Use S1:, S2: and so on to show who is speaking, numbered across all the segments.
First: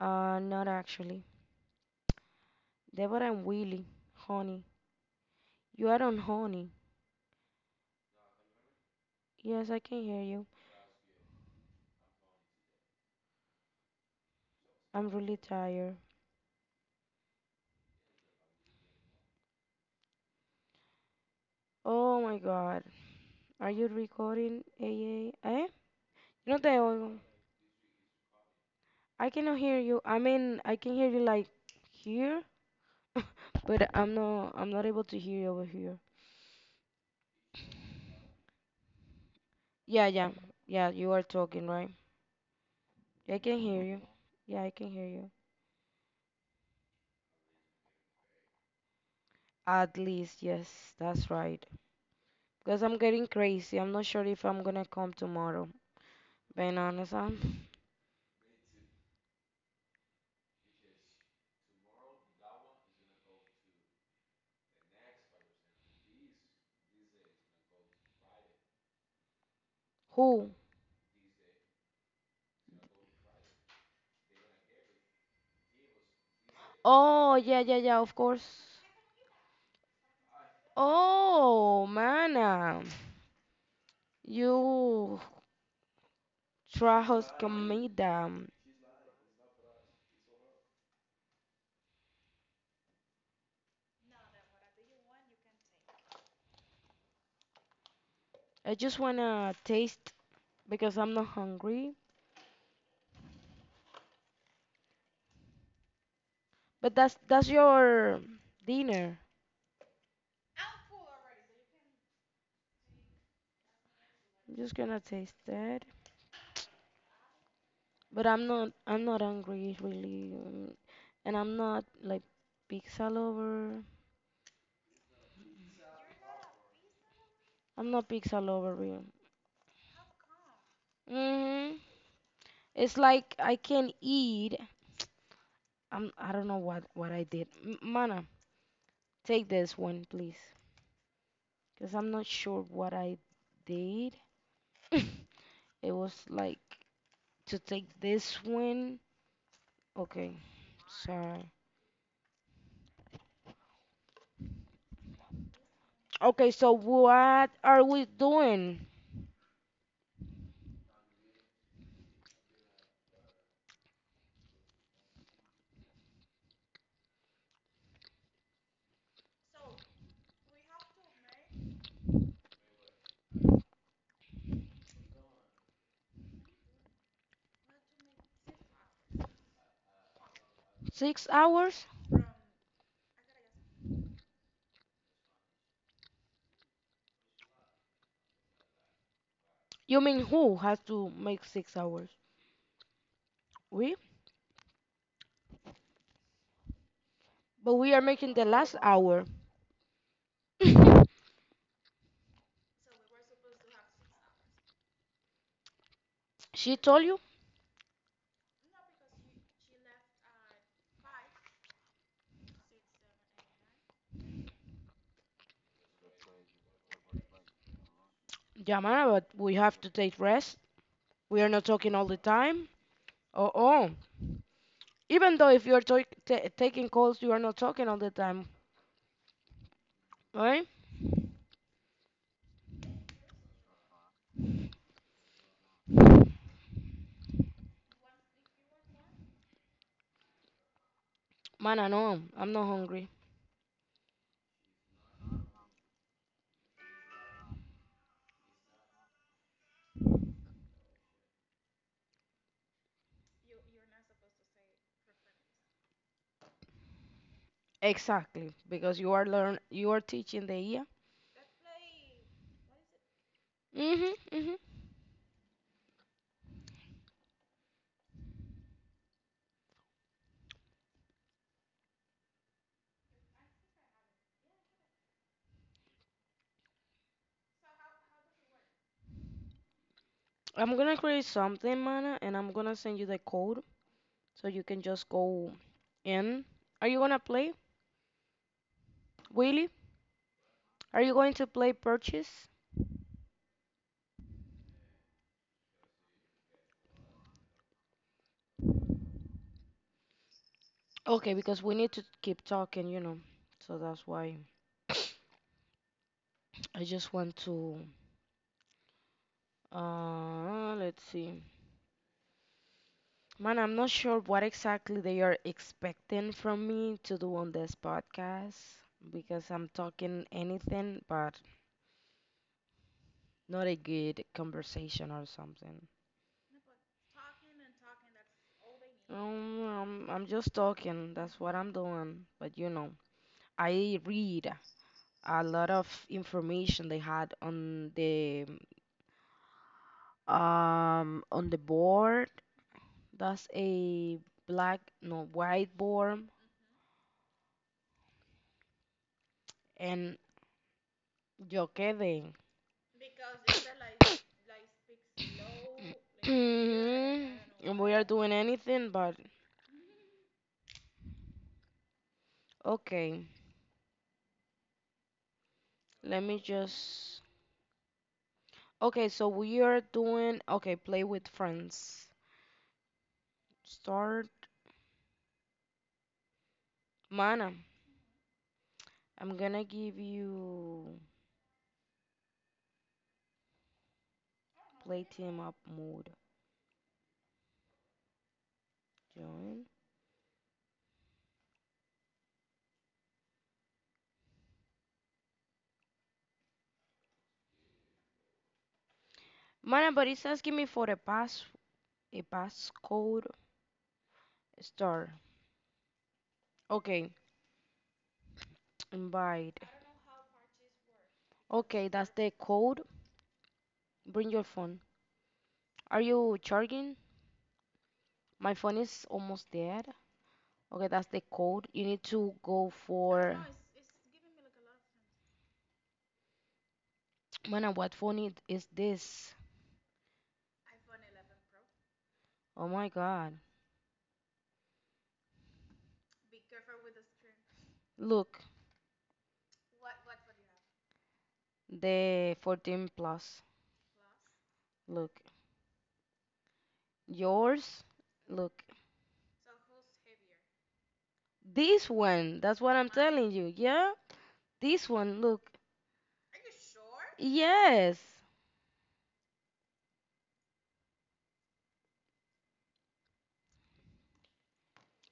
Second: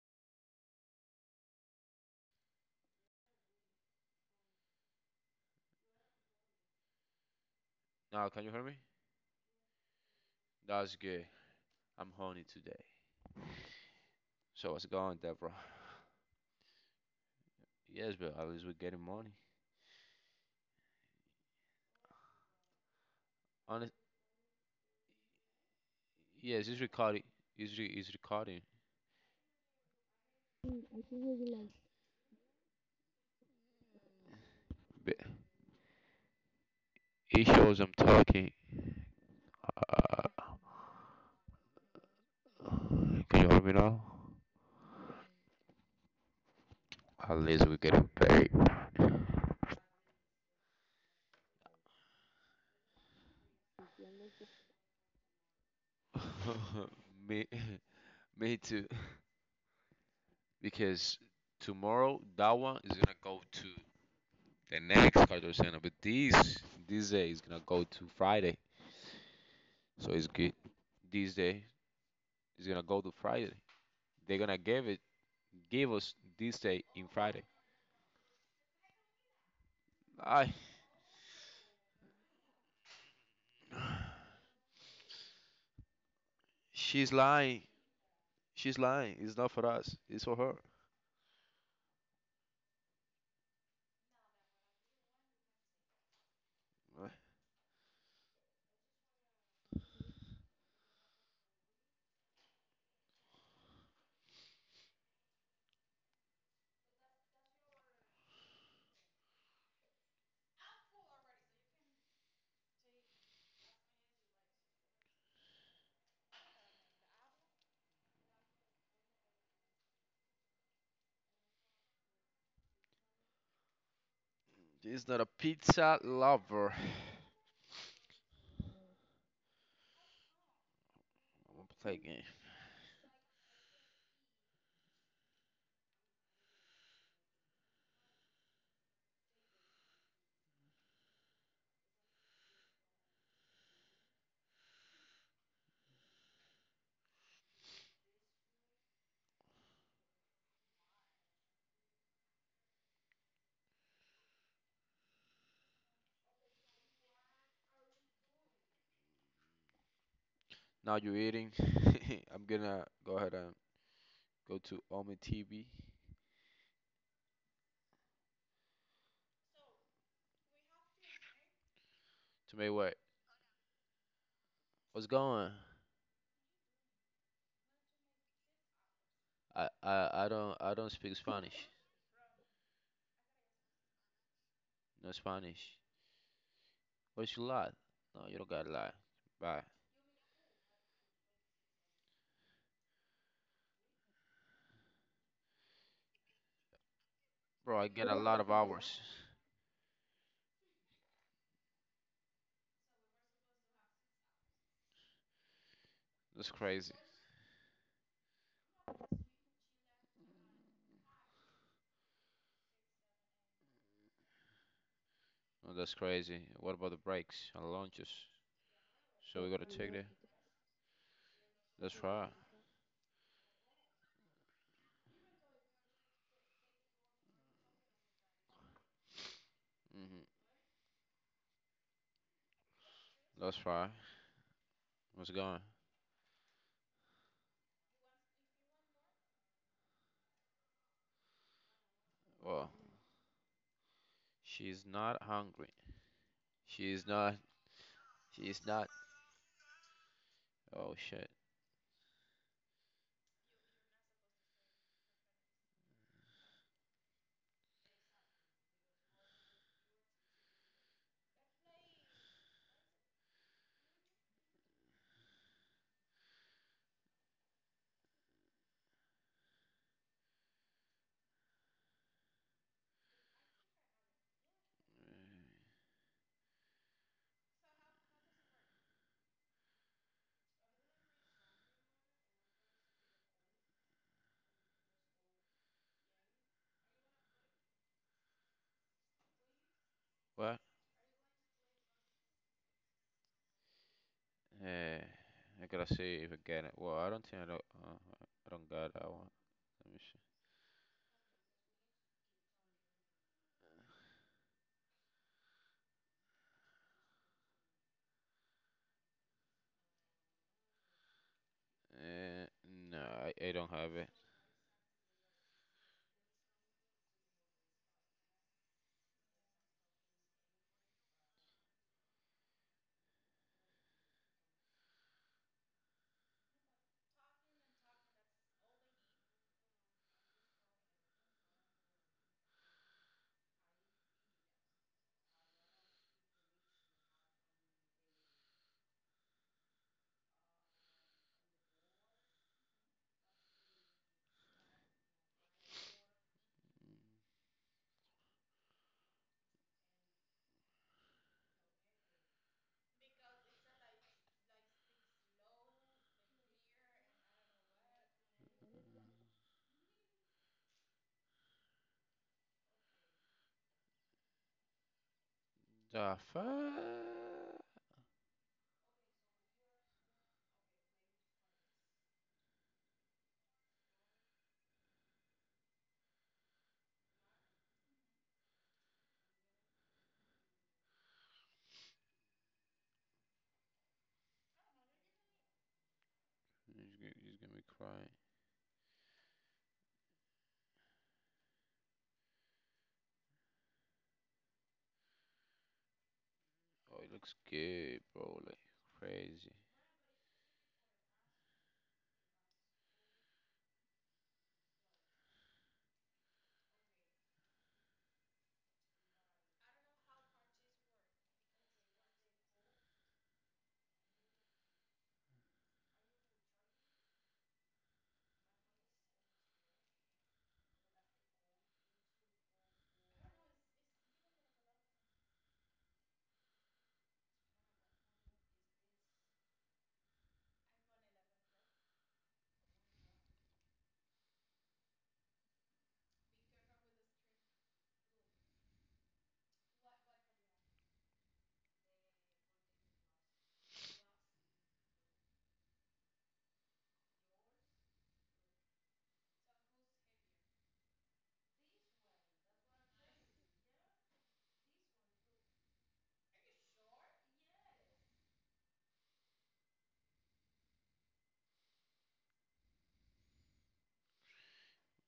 S1: Not actually. Deborah and Willie. Honey. You are on honey.
S2: Now, can you hear me?
S1: Yes, I can hear you.
S2: That's good. I'm horny today. So what's
S1: I'm
S2: going,
S1: really
S2: Deborah?
S1: tired.
S2: Yes, bro, at least we're getting money.
S1: Oh my god. Are you
S2: Honest,
S1: recording, AA? Eh? No
S2: yes,
S1: te
S2: it's
S1: oigo.
S2: recording. It's recording.
S1: I cannot hear you. I mean, I can
S2: I
S1: hear
S2: can
S1: you
S2: hear
S1: like
S2: you now.
S1: here, but I'm not able to
S2: But
S1: hear you over here.
S2: it shows I'm talking.
S1: Yeah, yeah.
S2: Uh,
S1: Yeah, you are talking, right? Yeah, I
S2: can you
S1: can
S2: hear me
S1: hear you.
S2: now?
S1: Yeah, I can hear you.
S2: At least we're getting paid.
S1: At least, yes, that's right. Because I'm getting crazy. I'm not sure if I'm gonna come tomorrow. Being honest, huh?
S2: me, me too. Because tomorrow that one is gonna go to the next Carter Center, but this day is gonna go to Friday, so it's
S1: Who?
S2: good. This day, it's gonna go to Friday. They're gonna give us this day in
S1: Oh,
S2: Friday.
S1: yeah, yeah, yeah, of course.
S2: I,
S1: Oh, mana. You
S2: she's
S1: trajos
S2: lying.
S1: comida.
S2: She's lying. It's not for us. It's for her. Uh,
S1: I just wanna taste because I'm not hungry. But that's your dinner. I'm just gonna taste that. But I'm not hungry really. And I'm not like pizza lover.
S2: She's not a pizza lover. I'm
S1: I'm not pizza lover real.
S2: gonna
S1: hmm.
S2: play a game.
S1: It's like I can eat. I don't know what I did. Mana, take this one, please. Because I'm not sure what I did. It was like to take this one. Okay, sorry. Okay, so what are we doing?
S2: Now you're eating. I'm gonna go ahead and go to Omi TV to make way. What's going? I don't speak
S1: Six
S2: Spanish.
S1: hours?
S2: No Spanish. What you lie? No, you don't gotta lie. Bye.
S1: You mean who has to make 6 hours? We? But
S2: Bro, I
S1: we are
S2: get a
S1: making
S2: lot
S1: the
S2: of
S1: last
S2: hours.
S1: hour.
S2: That's
S1: She
S2: crazy.
S1: told you?
S2: Oh, that's crazy. What about the brakes and launches?
S1: Yeah, man, but
S2: So we
S1: we
S2: gotta
S1: have to
S2: check that.
S1: take rest. We are not talking
S2: That's
S1: all the
S2: right.
S1: time. Oh, oh. Even though if you're to- ta taking calls, you are not talking all the time,
S2: hmm
S1: right?
S2: That's right. What's going?
S1: Man, I know I'm not
S2: Well,
S1: hungry.
S2: she's not hungry. She's not. She's not. Oh shit.
S1: Exactly, because you are teaching the ear. Mhm, mhm. I'm gonna create something, man, and I'm gonna send you the code so you can just go in. Are you gonna play, Willie?
S2: What?
S1: Are you going to play purchase?
S2: Eh. I gotta see if I get it. Well, I don't think I don't. I don't got that one. Let me see.
S1: Okay, because we need to keep talking, you know. So that's why I just want to. Let's see.
S2: Eh. No, I
S1: Man,
S2: don't
S1: I'm not
S2: have it.
S1: sure what exactly they are expecting from me to do on this podcast because I'm talking anything but not a good conversation or something. I'm just talking, that's what I'm doing. But you know, I read a lot of information they had on the board. That's a black, no, white board, and yo quedé. We are doing anything but okay.
S2: The
S1: Let me just.
S2: fuck?
S1: Okay, so we are doing. Okay, play with friends. Start. Mana, I'm gonna give you play team up mode.
S2: He's gonna be crying.
S1: Join.
S2: Oh, it looks good, bro. Like crazy.
S1: Mana, but it's asking me for a passcode. Start. Okay, invite. Okay, that's the code. Bring your phone. Are you charging? My phone is almost dead. Okay, that's the code. You need to go for. Mana, what phone is this? Oh my god. Look, the 14 plus. Look. Yours. Look. This one. That's what I'm telling you. Yeah? This one. Look. Yes.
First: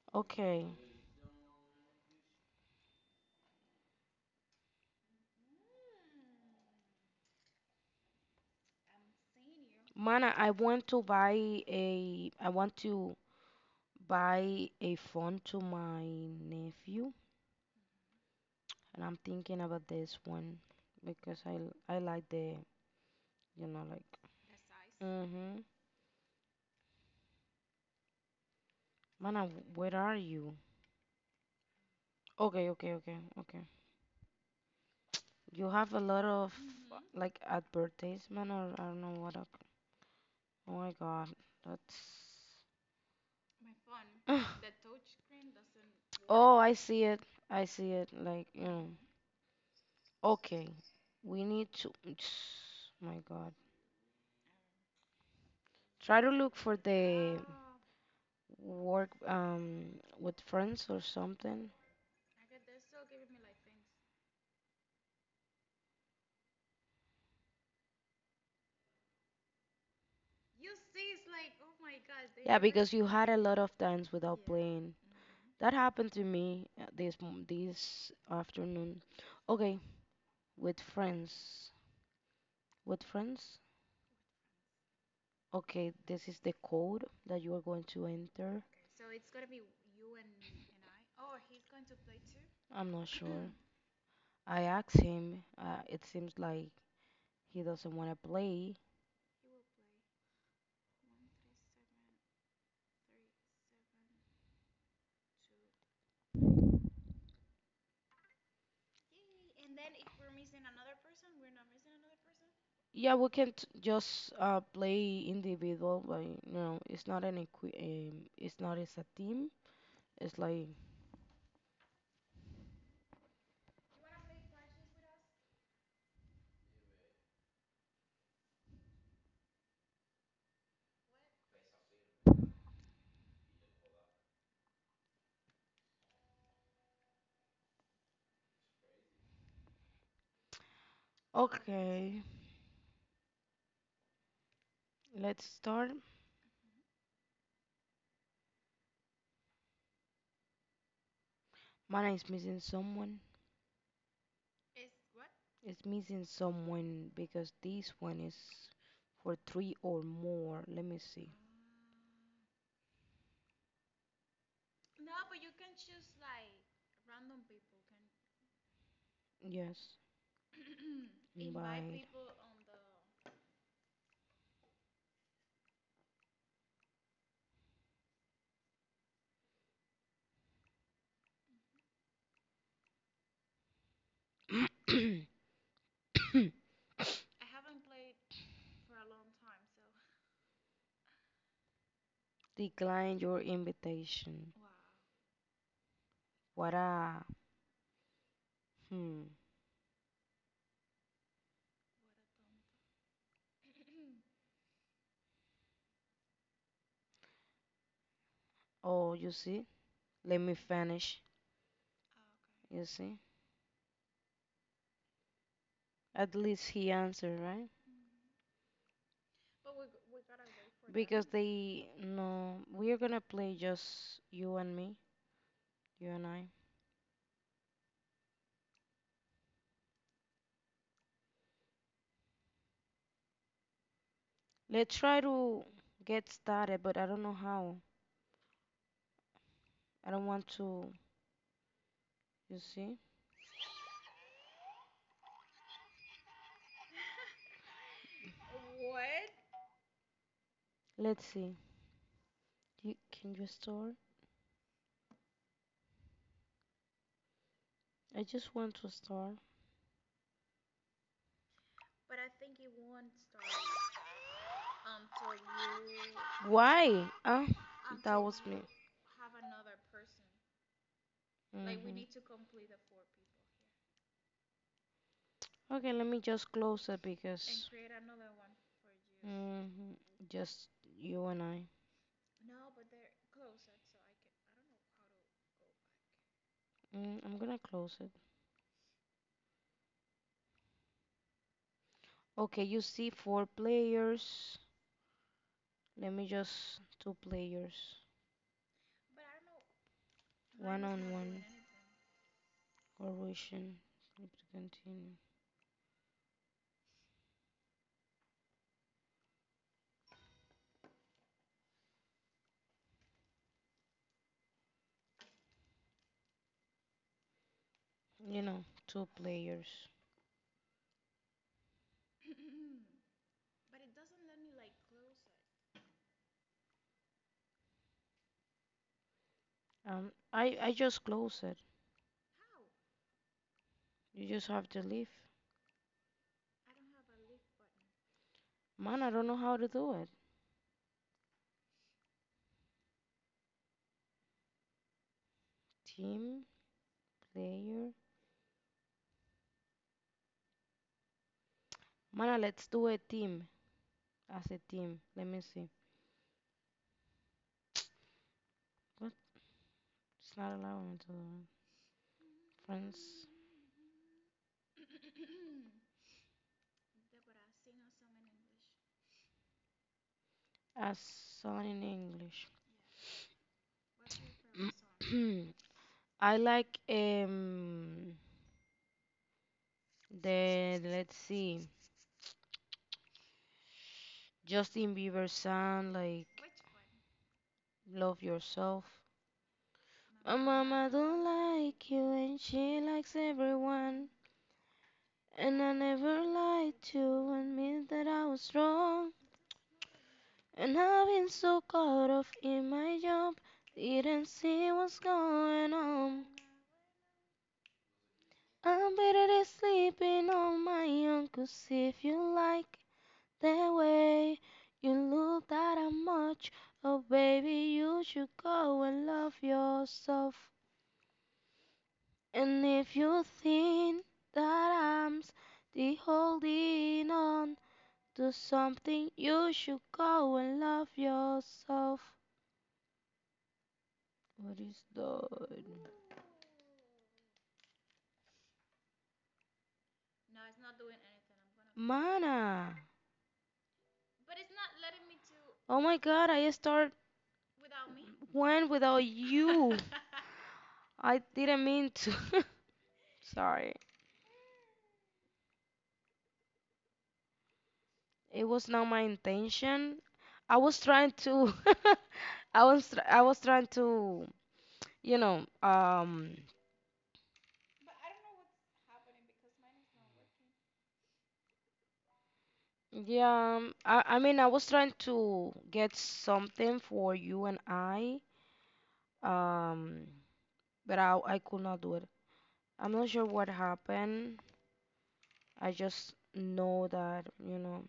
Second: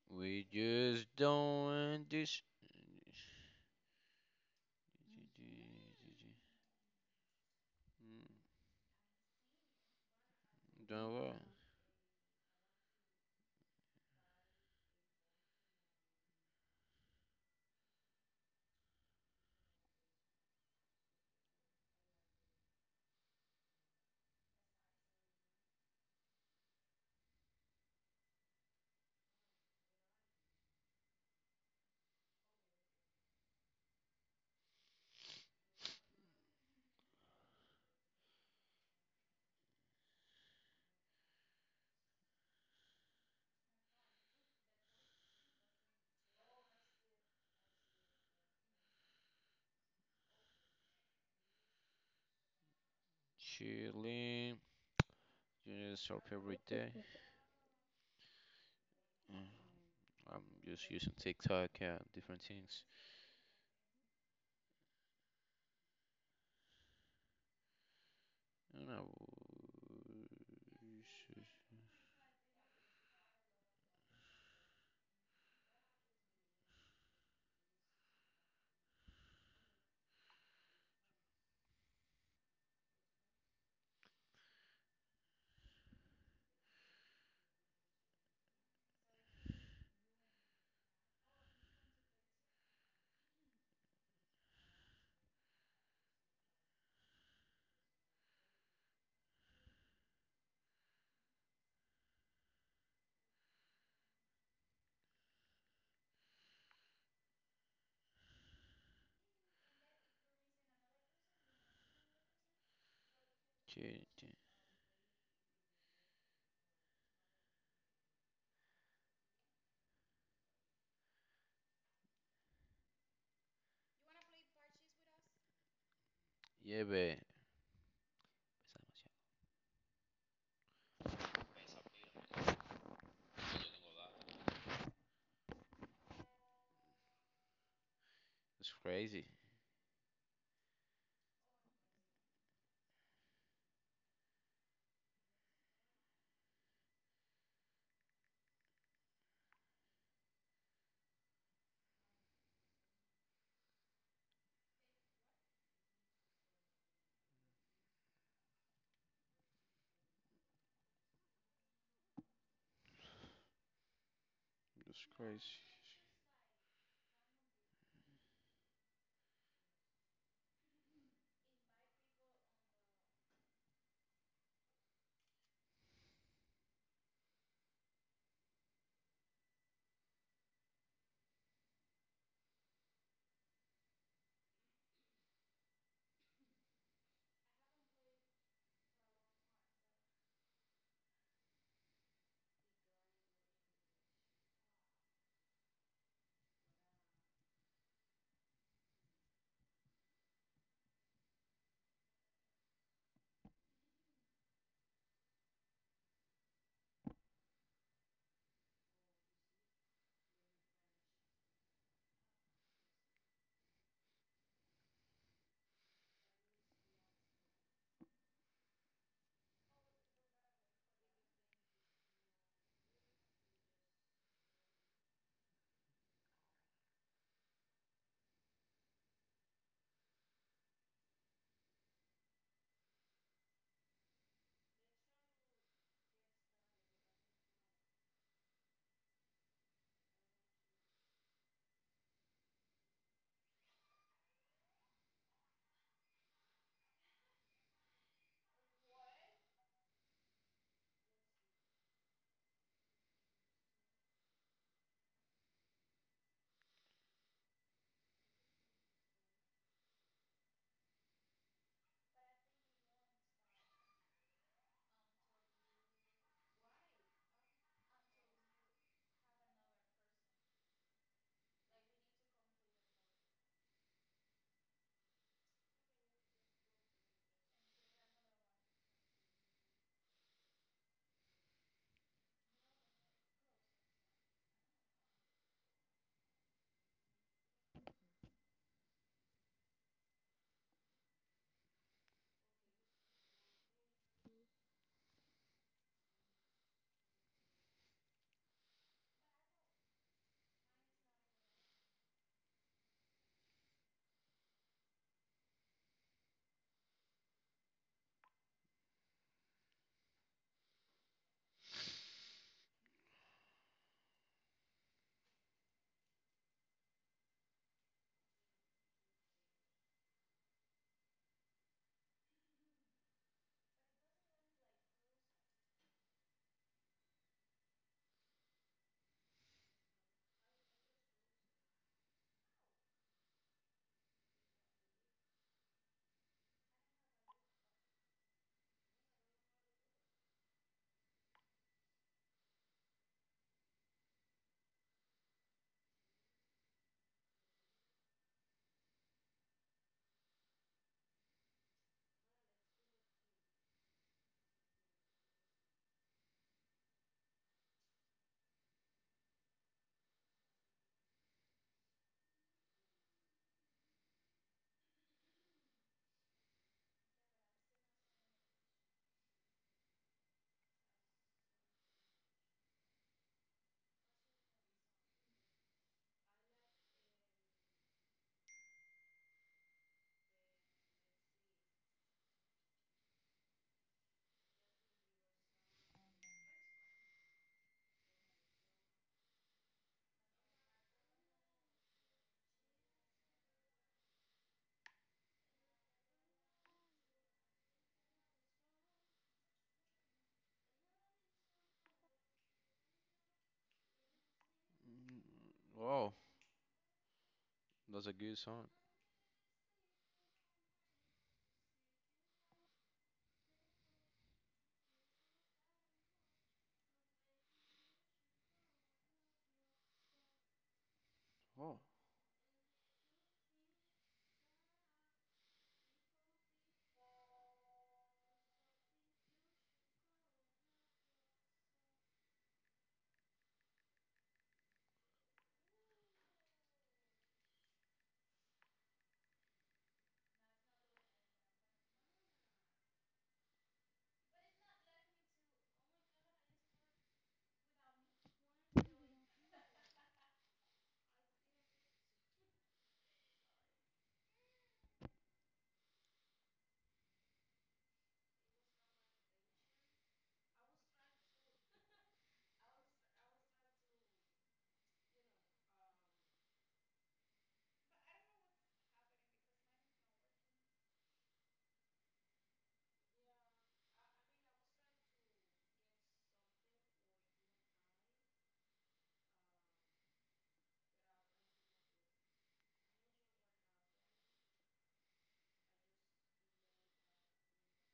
S2: We
S1: Okay.
S2: just don't want this.
S1: Mana, I want to
S2: Don't
S1: buy
S2: worry.
S1: a I want to buy a phone to my nephew and I'm thinking about this one because I like the you know like mm-hmm. Mana, where are you? Okay, okay, okay, okay. You have a lot of like advertisement or I don't know what up. Oh my God, that's. Oh, I see it. I see it. Like, you know. Okay, we need to. My God,
S2: Chilling. Just
S1: try
S2: surf
S1: to look
S2: every
S1: for
S2: day.
S1: the work
S2: Mm,
S1: with
S2: I'm
S1: friends
S2: just
S1: or
S2: using TikTok
S1: something.
S2: and different things.
S1: Cause you had a lot of times without paying. That happened to me this this afternoon. Okay, with friends. With friends. Okay, this is the code that you are going to enter. I'm not sure. I asked him. It seems like he doesn't want to play. Yeah, we can just play individual, but you know, it's not an it's not as a team. It's like
S2: Yeah, babe. It's crazy.
S1: okay, let's start. Mana is missing someone. It's missing someone because this one is for three or more. Let me see.
S2: It's crazy.
S1: Yes. Decline your invitation. What a hmm. Oh, you see? Let me finish. You see? At least he answered, right? They no, we're gonna play just you and me, you and I. Let's try to get started, but I don't know how. I don't want to, you see? Let's see. You, can you start? I just want to start. Why? Okay, let me just close it because mhm, just you and I. I'm gonna close it. Okay, you see four players. Let me just two players. Corrosion. Click to continue. You know, two players. I just close it. You just have to leave. Man, I don't know how to do it. Team player. Man, let's do a team as a team. Let me see. What? It's not allowing me to do it. Friends as song in English. I like the let's see Justin Bieber song like Love Yourself. Mama don't like you and she likes everyone. And I never lied to admit that I was wrong. And I've been so caught up in my job, didn't see what's
S2: Mm,
S1: going
S2: Wow,
S1: on.
S2: that's a good song.
S1: I'm better than sleeping on my own, 'cause if you like that way you look that I'm much, oh baby, you should go and love yourself.
S2: Wow.
S1: And if you think that I'm still holding on, do something you should go and love yourself. What is that? Mana. Oh my god, I start one without you. I didn't mean to. Sorry. It was not my intention. I was trying to I was trying to, you know, I mean I was trying to get something for you and I. Um but I could not do it. I'm not sure what happened. I just know that, you know.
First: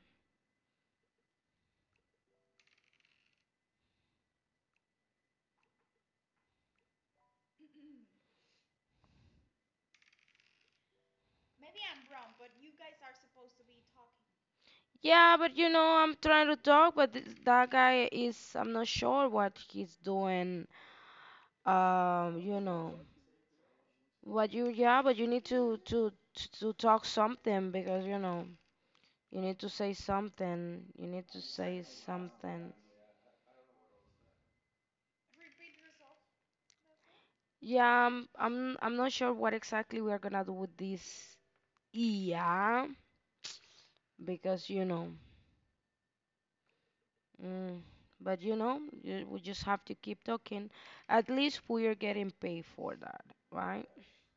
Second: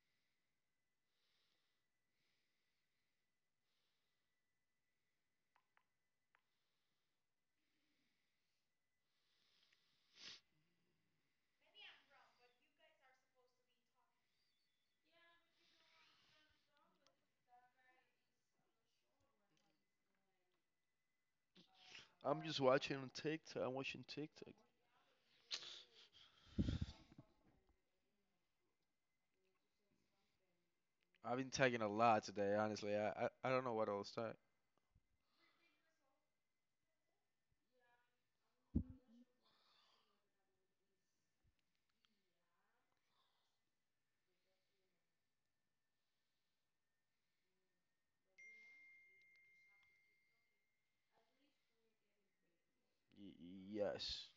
S1: Yeah, but you know, I'm trying to talk, but that guy is, I'm not sure what he's doing. Um,
S2: I'm just
S1: you know,
S2: watching TikTok. I'm watching TikTok.
S1: yeah, but you need to talk something because, you know, you need to say something. You need
S2: I've
S1: to
S2: been tagging
S1: say
S2: a lot today,
S1: something.
S2: honestly. I don't know what else to tag.
S1: Yeah, I'm not sure what exactly we are gonna do with this. Yeah, because you know. Mm, but you know, we just have to keep talking. At least we are getting paid for that,
S2: Y-
S1: right?
S2: yes.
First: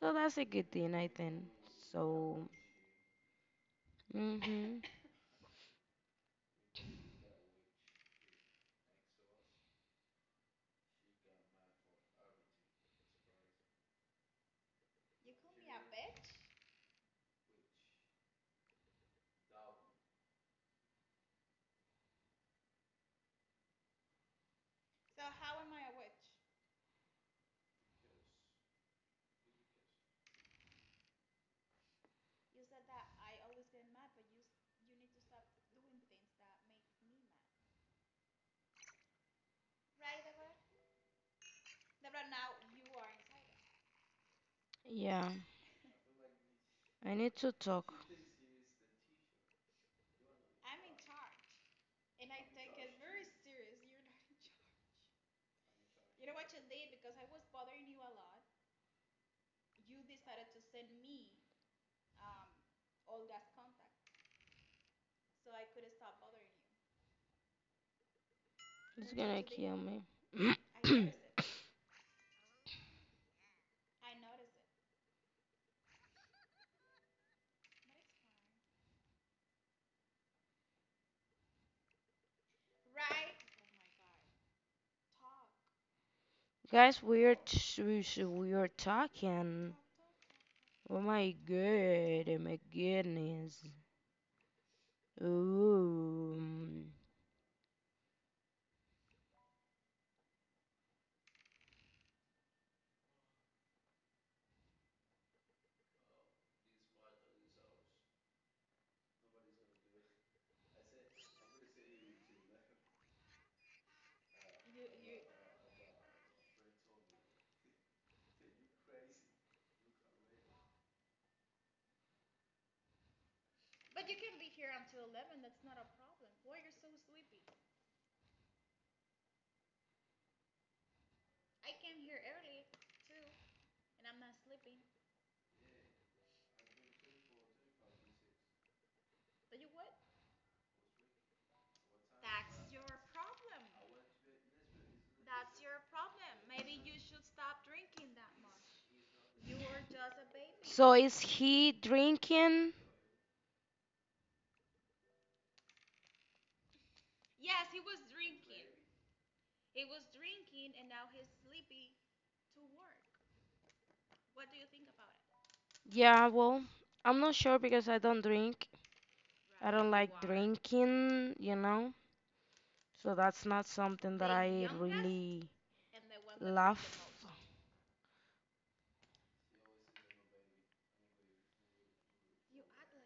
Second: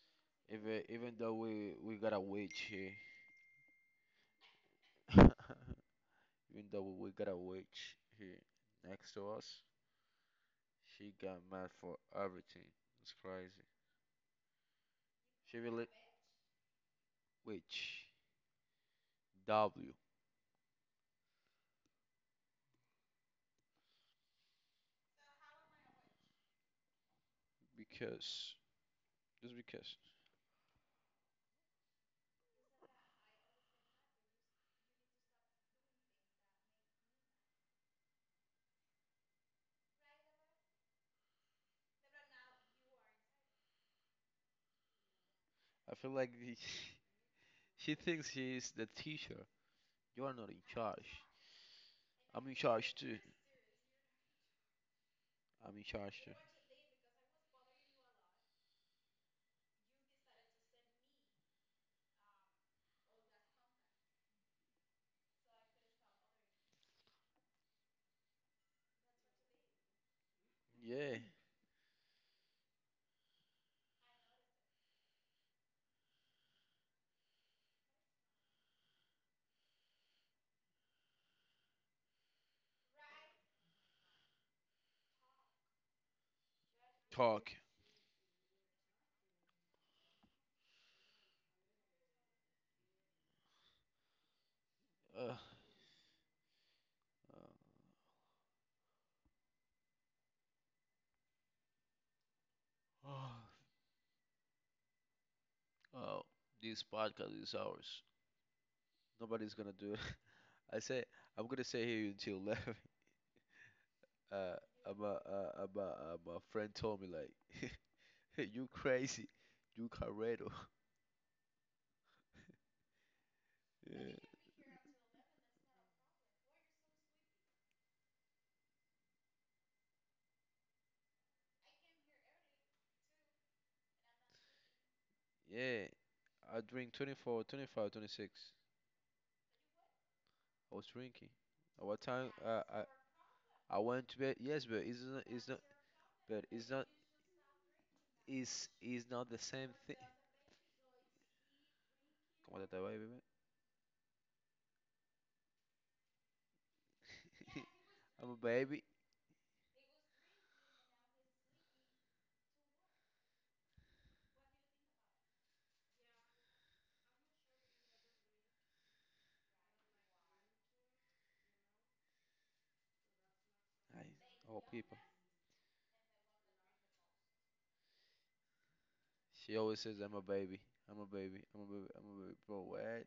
S1: So that's a good
S2: Even
S1: thing, I
S2: even though
S1: think.
S2: we got a
S1: So,
S2: witch here,
S1: mm-hmm.
S2: even though we got a witch here next to us, she got mad for everything. It's crazy. She really witch W because just because
S1: Yeah,
S2: I feel like
S1: I need to talk.
S2: she thinks she's the teacher. You are not in charge. I'm in charge too. I'm in charge too.
S1: Feel me?
S2: Yeah.
S1: Guys, we are
S2: Talk.
S1: we are talking. Oh my god, oh my goodness.
S2: Uh,
S1: Ooh.
S2: uh, oh, this podcast is ours. Nobody's gonna do it. I say I'm gonna stay here until 11. Uh, my friend told me like, you crazy, you Carredo. Yeah, yeah. I drink 24, 25, 26. I was drinking. At what time? I went to bed. Yes, but it's not. It's not. But it's not. It's not the same thing.
S1: So is he
S2: Come on, that
S1: drinking?
S2: baby, man. I'm a baby.
S1: Yeah, well, I'm not sure because I don't drink. I don't like drinking, you know, so that's not
S2: I,
S1: something that
S2: oh, people.
S1: really love.
S2: She always says I'm a baby. I'm a baby. I'm a baby. I'm a baby. Bro, what?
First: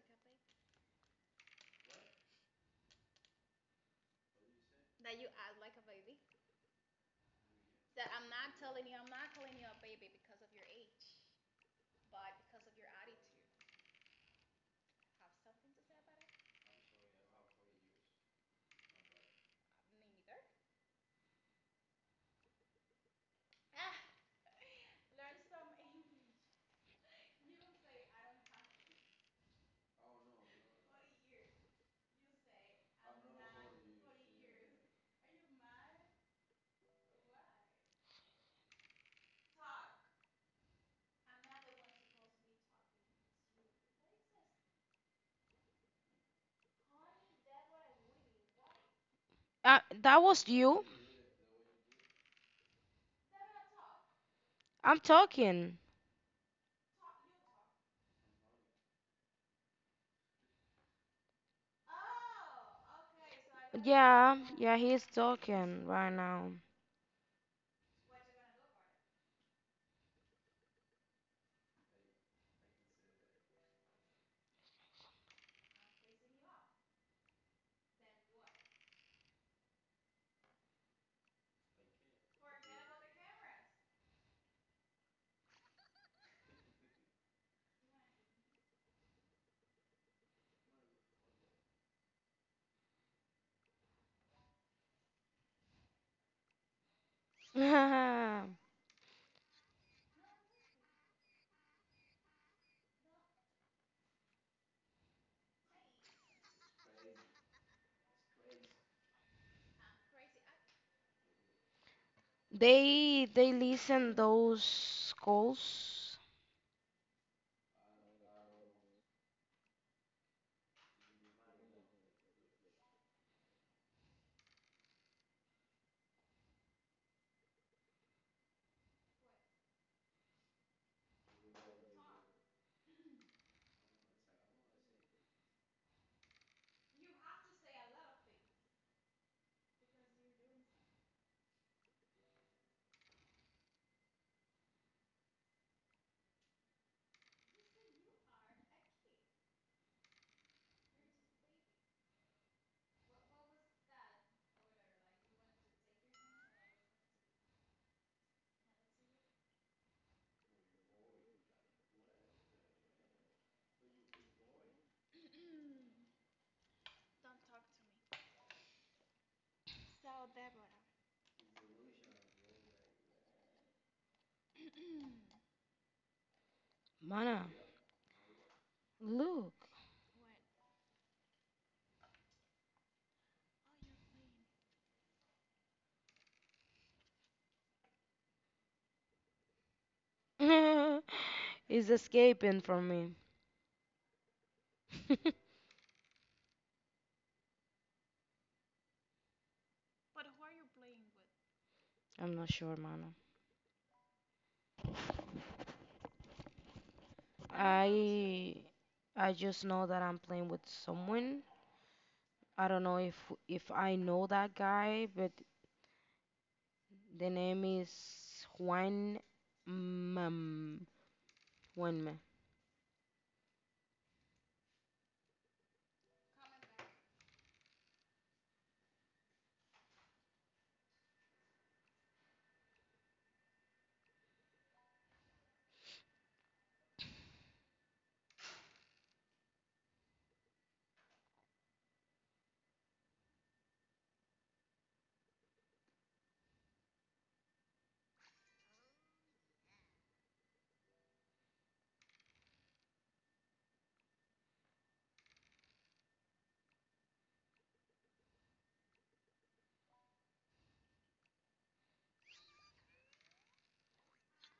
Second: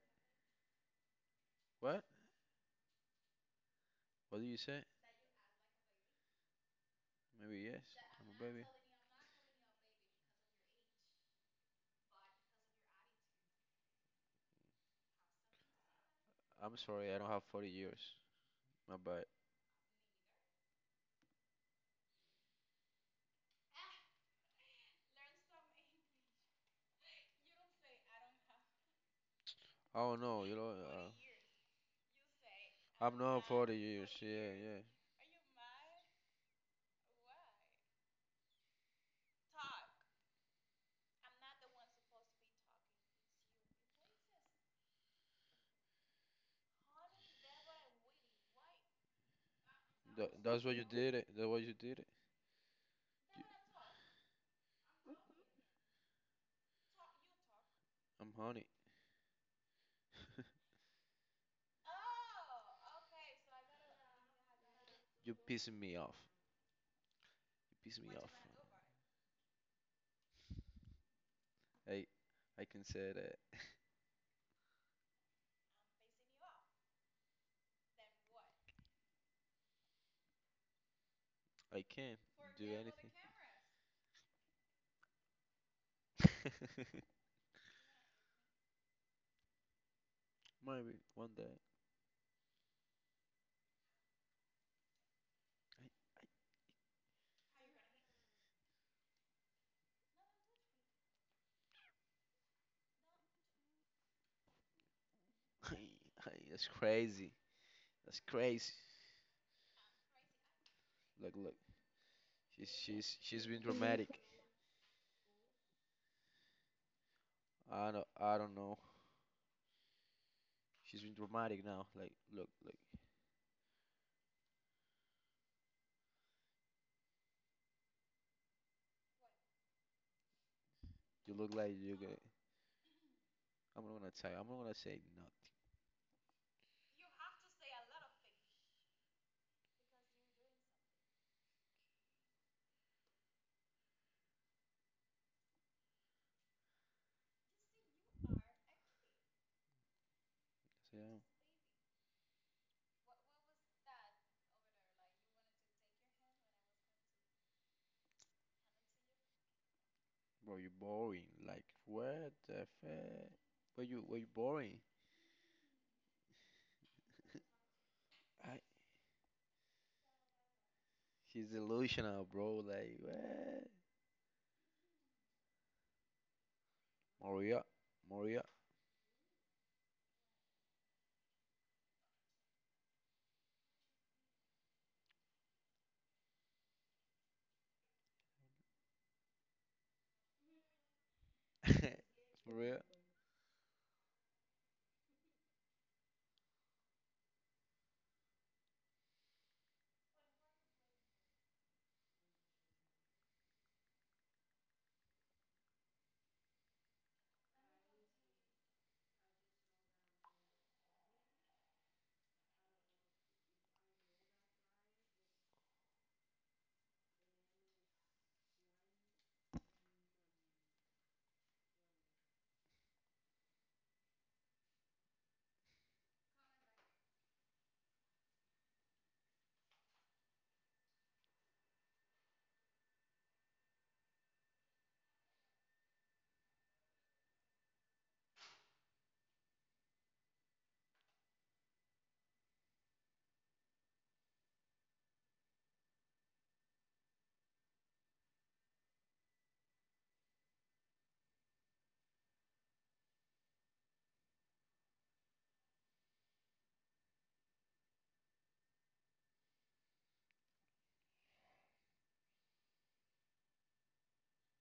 S2: What? What do you say? Maybe yes. I'm a baby. I'm sorry, I don't have 40 years. My bad. Oh no. Yeah,
S1: That was
S2: that's what you
S1: you?
S2: did it. That's what you did it.
S1: I'm talking.
S2: I'm honey.
S1: Yeah, yeah, he's
S2: Pissing
S1: talking
S2: me
S1: right
S2: off.
S1: now.
S2: You Pissing me. I can say that. I can. Maybe one day. I, I, that's crazy. That's crazy. Look, look. She's she's she's
S1: They
S2: been dramatic.
S1: listen those calls.
S2: I don't know. She's been dramatic now. Like, look, look. You look like you. I'm not gonna tell. I'm not gonna say nothing. So, yeah. Bro, you boring. Like, what the fuck? But you, were you boring? I, he's delusional, bro. Like, what?
S1: Mana,
S2: Maria, Maria,
S1: look. He's escaping
S2: Maria,
S1: from me. I'm not sure, Mana. I I just know that I'm playing with someone. I don't know if I know that guy, but the name is Juan Mam. Juanma.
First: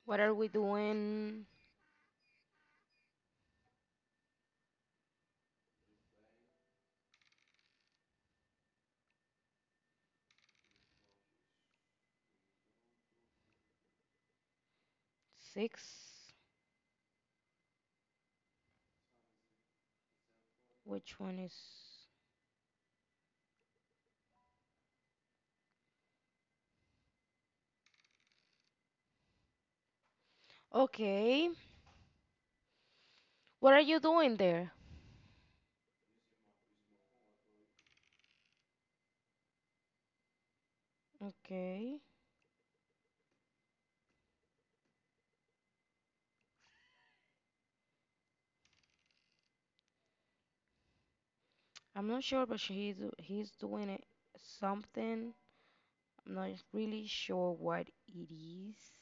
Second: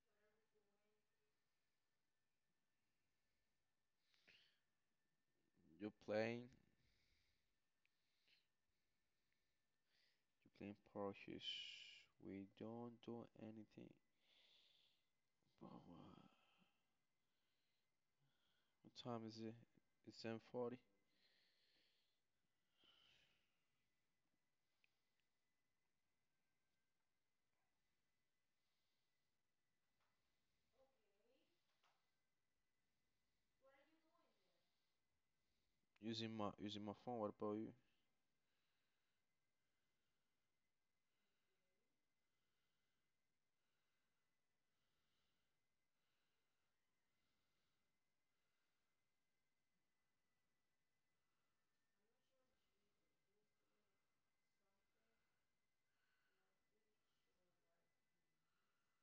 S1: What are we doing?
S2: you playing, you playing Porsches. We don't do anything. Bro, uh,
S1: Six?
S2: what time is it? It's 10:40.
S1: Which one is? Okay. What are you doing there?
S2: Using my phone. What about you?
S1: Okay. I'm not sure, but he's doing it, something. I'm not really sure what it is.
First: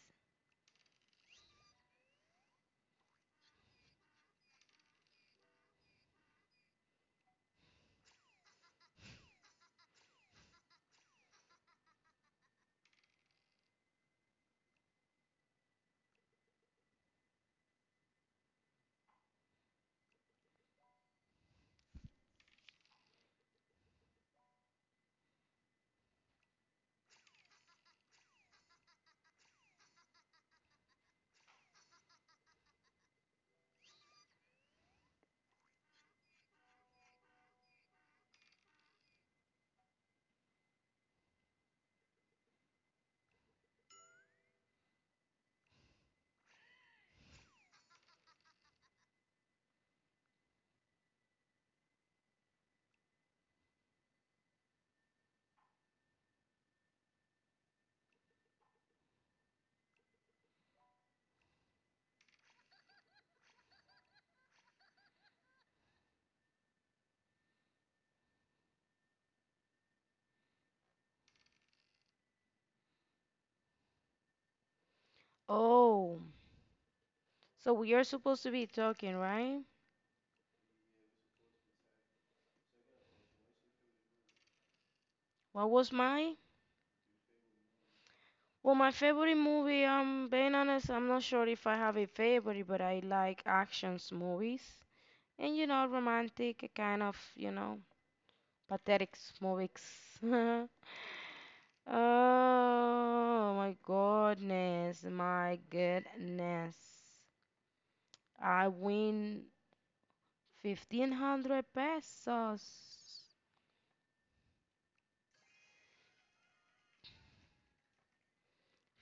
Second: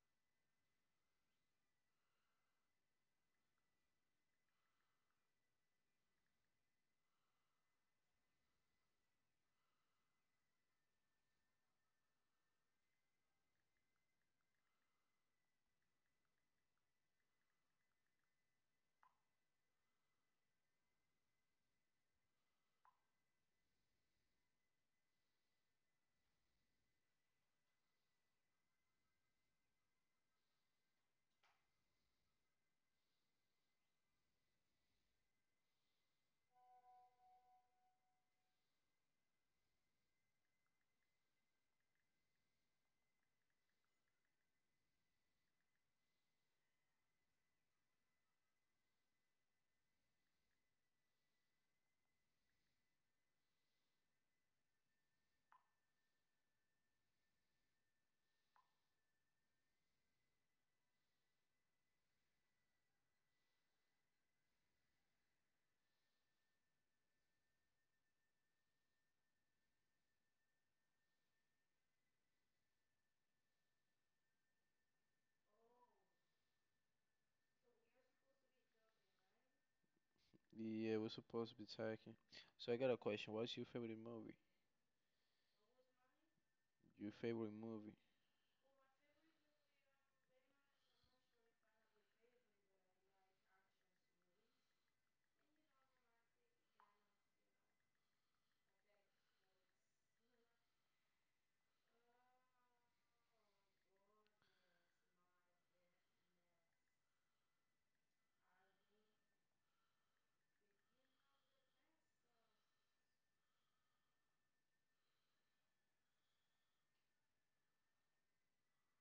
S1: Oh, so we are supposed to be talking, right?
S2: Yeah, we're supposed to be talking. So I got a question. What's your favorite movie?
S1: What was my?
S2: Your favorite movie?
S1: Well, my favorite movie, being honest, I'm not sure if I have a favorite, but I like actions movies and you know, romantic kind of, you know, pathetic movies. Oh my goodness, my goodness. I win 1500 pesos.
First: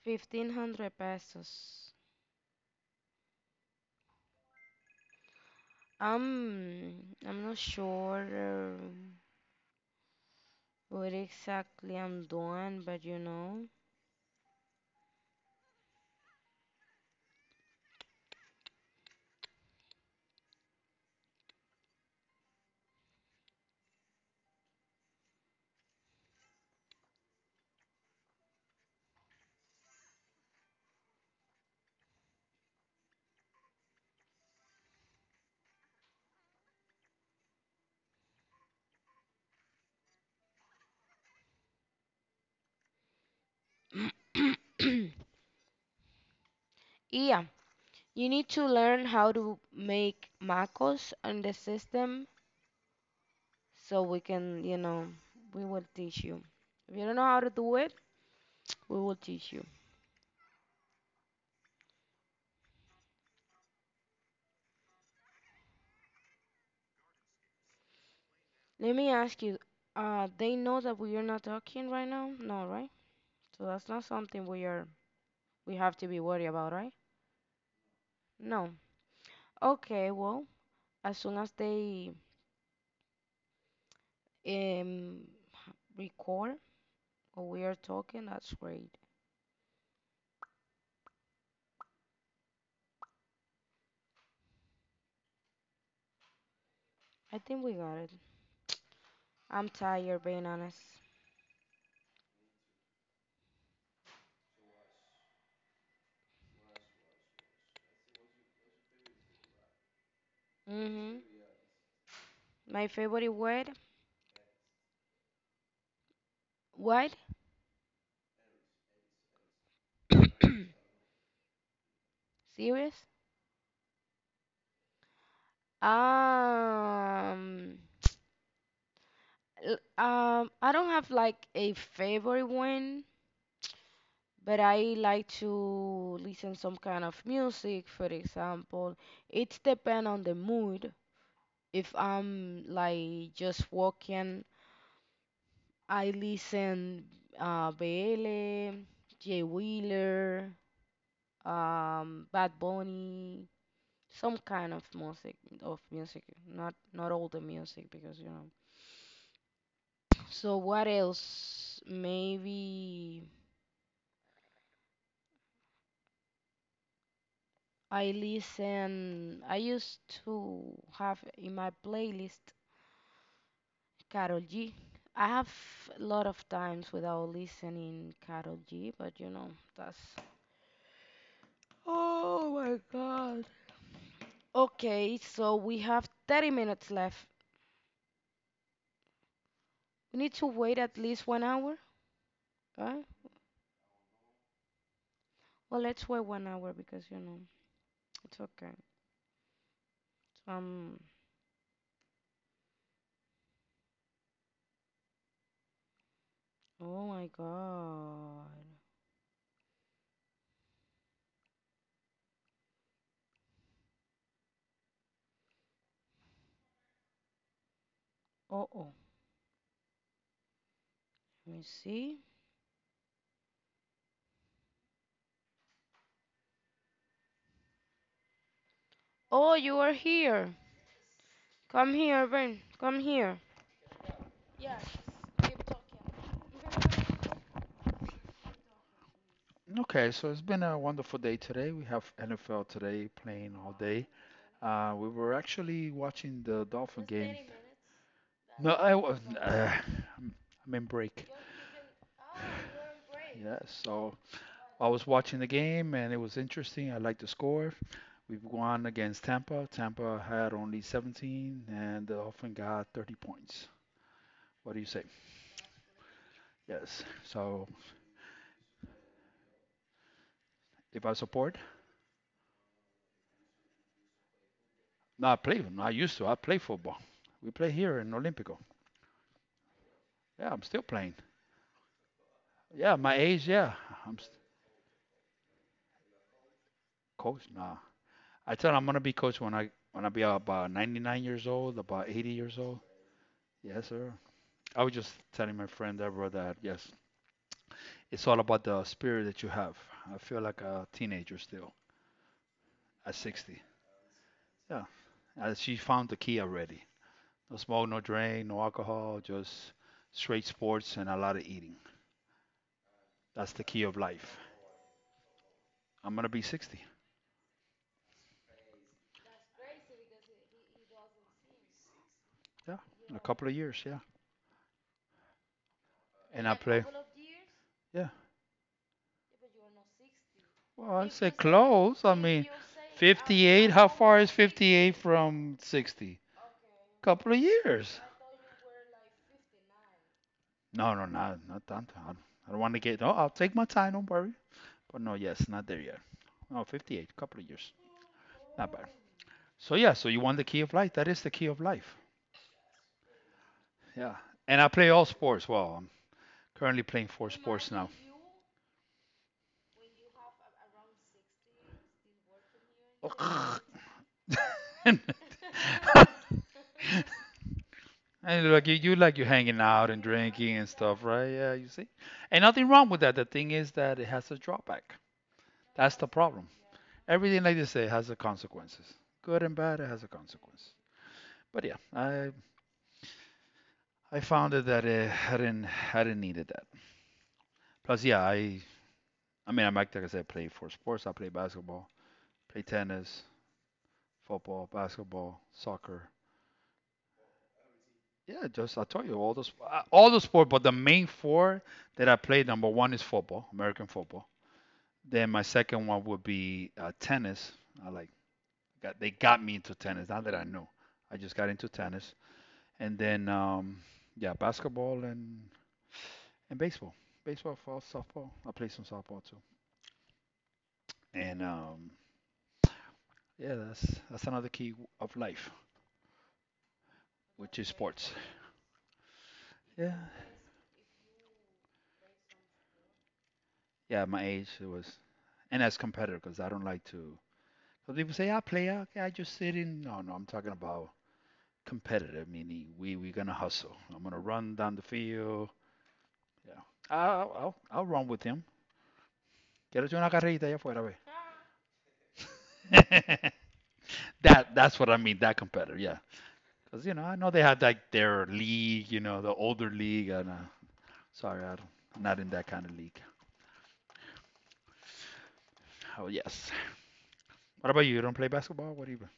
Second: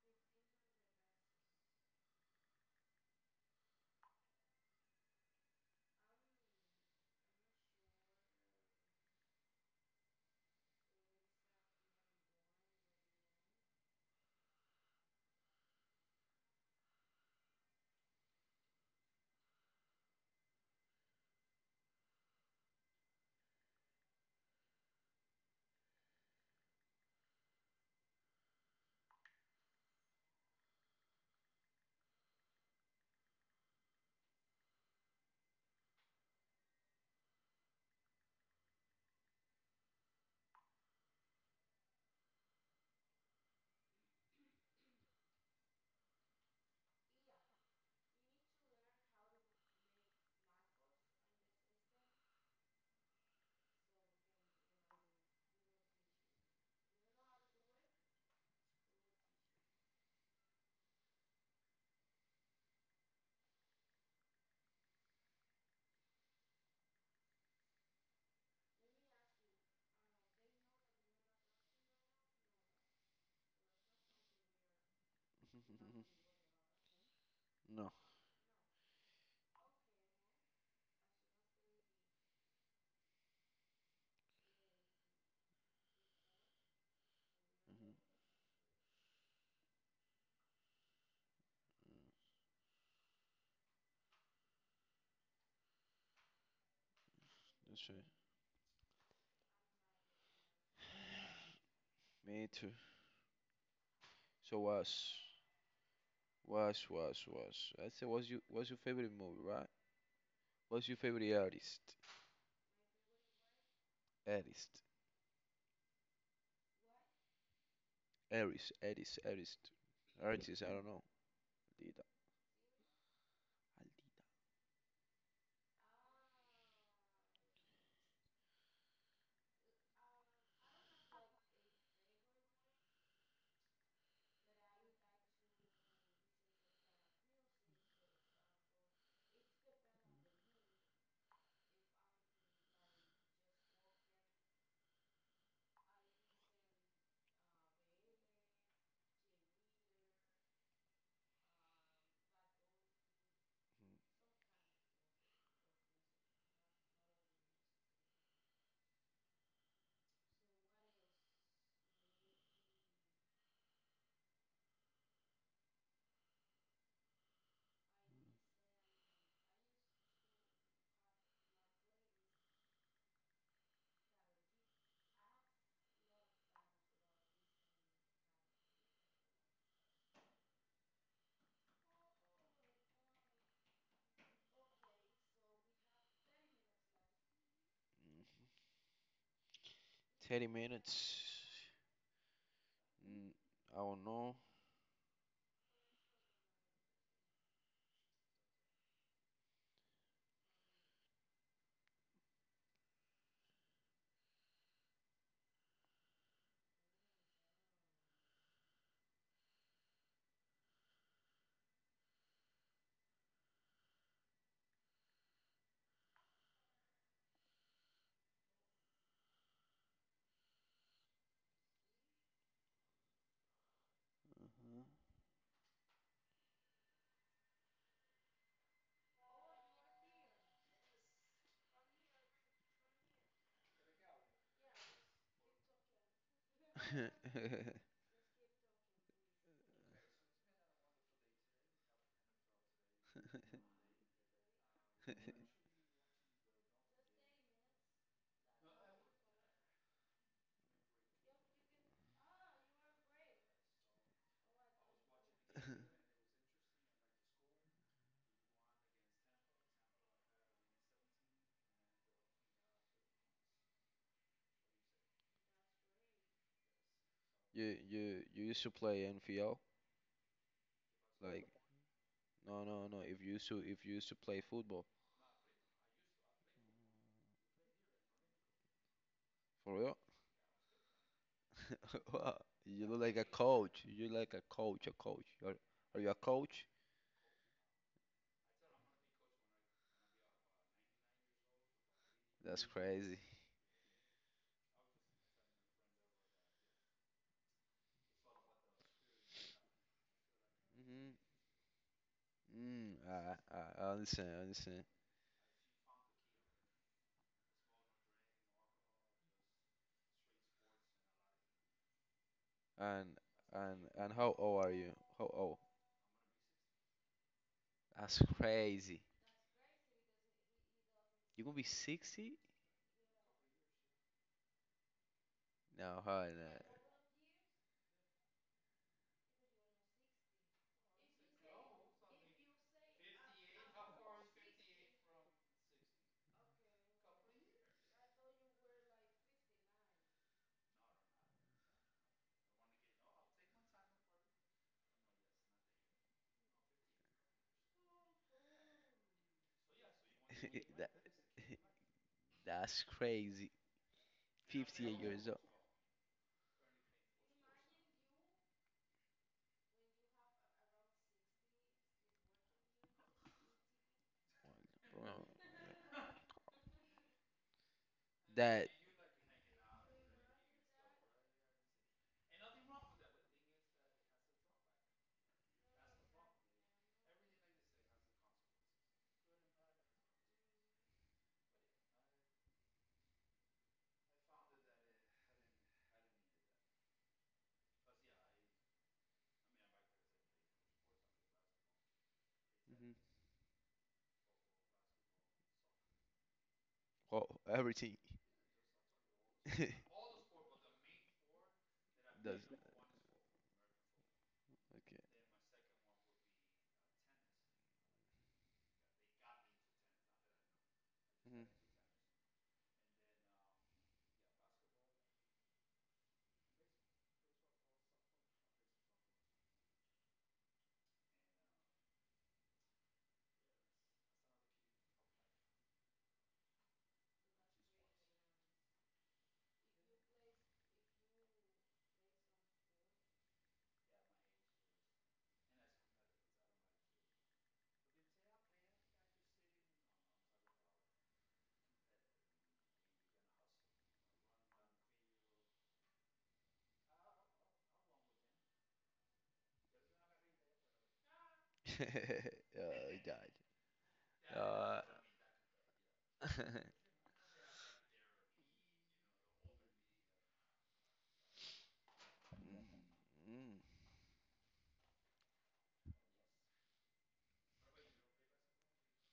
S1: 1500 pesos. Um, I'm not sure what exactly I'm doing, but you know. Yeah, you need to learn how to make macros on the system so we can, you know, we will teach you. If you don't know how to do it, we will teach you. Let me ask you, they know that we are not talking right now? No, right? So that's not something we have to be worried about, right?
S2: No.
S1: No. Okay, well, as soon as they um record or we are
S2: Mhm.
S1: talking, that's great. I think we
S2: That's
S1: got
S2: right.
S1: it. I'm tired, being honest.
S2: Me too. So was. I said, what's your favorite movie, right? What's your
S1: hmm.
S2: favorite artist?
S1: My favorite word?
S2: Artist,
S1: What?
S2: artist, artist, artist, artist. I don't know. Aldita,
S1: Serious?
S2: Aldita.
S1: Um, I don't have like a favorite one, but I like to listen some kind of music, for example. It depends on the mood. If I'm like just walking, I listen BL, Jay Wheeler, Bad Bunny. Some kind of music not all the music because you know so what else maybe I used to have in my playlist Carol G. I have a lot of times without listening Carol G but you know that's oh my god, okay so we have 30 minutes left. We need to
S2: Thirty
S1: wait at least
S2: minutes.
S1: 1 hour, right?
S2: Mm, I don't know.
S1: Well let's wait 1 hour because you know it's okay. Um, oh my god. Oh, oh, let me see.
S2: Uh-huh.
S1: Oh, you are here. Come here, Ben. Come here. Okay, so it's been a wonderful day today. We have NFL today playing all day. We were actually watching the Dolphin game. No, I was. I'm I'm in break. Yeah, so I was watching the game and it was interesting. I like the score. We've won against Tampa. Tampa had only 17 and the Dolphin got 30 points. What do you say? Yes. So
S2: you used to play NFL?
S1: if I
S2: Like
S1: support,
S2: no. If you used to play football
S1: no, I play. No, I used to. I play football. We play here in Olympico.
S2: for real,
S1: Yeah, I'm still playing.
S2: wow, you
S1: Yeah,
S2: look
S1: my
S2: like a
S1: age. Yeah,
S2: coach. You
S1: I'm
S2: look
S1: st-
S2: like a coach. A coach. Are you a coach?
S1: coach. Nah, I tell. I'm gonna be coach when I be about 99 years old, about 80 years
S2: That's
S1: old.
S2: crazy.
S1: Yes, sir. I was just telling my friend Deborah that yes, it's all about the spirit that you have. I feel like a
S2: hmm
S1: teenager still at 60.
S2: I understand, I
S1: Yeah,
S2: understand.
S1: and she found the key already. No smoke, no drink, no alcohol, just straight sports and a lot of eating.
S2: And
S1: That's the key
S2: and
S1: of
S2: and
S1: life.
S2: how old are you? How old?
S1: I'm gonna be 60.
S2: That's crazy. You gonna be 60?
S1: Yeah, in a couple of years. Yeah,
S2: No, how
S1: and I
S2: not?
S1: play. Yeah. Well, I say close. I mean, 58. How far is 58 from 60? Couple of years. No, no, not tanto. I don't- Want to get. Oh, I'll take my time. Don't worry. But no, yes, not there yet. Oh, 58. 58. Couple of years. Not bad. So yeah, so you want the key of life?
S2: That
S1: That is the key of life.
S2: that's crazy.
S1: Yeah. And I play
S2: 58
S1: all
S2: years old.
S1: sports. Well, I'm currently playing four sports now.
S2: Bro.
S1: And like
S2: That
S1: you, you like you hanging out and drinking and stuff, right? Yeah, you see. And nothing wrong with that. The thing is that it has a drawback. That's the problem. Everything like they say has a consequences. Good and bad, it has a consequence. But yeah, I found it that I didn't needed that. Plus, yeah, I mean I'm like I said, I play for sports. I play basketball, play
S2: mhm.
S1: tennis, football, basketball, soccer.
S2: Well, everything
S1: Yeah, just I told you all those all the sport, but the main four that I play,
S2: does.
S1: number one is football, American football. Then my second one would be tennis. I like they got me into tennis. Not that I knew, I just got into tennis. And then yeah, basketball and baseball. Baseball, fall, softball. I play some softball too. And yeah, that's another key of life, which is sports. Yeah, yeah. My age it was, and as competitor, because I don't like to. Some people say I play, I just sit in. No, no, I'm talking about competitive, meaning we're gonna hustle. I'm gonna run down the field. Yeah. I'll run with him. Quiero echar una carrerita allá afuera, ve.
S2: Okay. Mhm. Oh God.
S1: That's
S2: Uh,
S1: what I mean, that competitor, yeah. Because, I know they had like their league, the older league. And sorry, I'm not in that kind
S2: mm,
S1: of league.
S2: mm.
S1: Oh, yes. What about you? You don't play basketball? What even?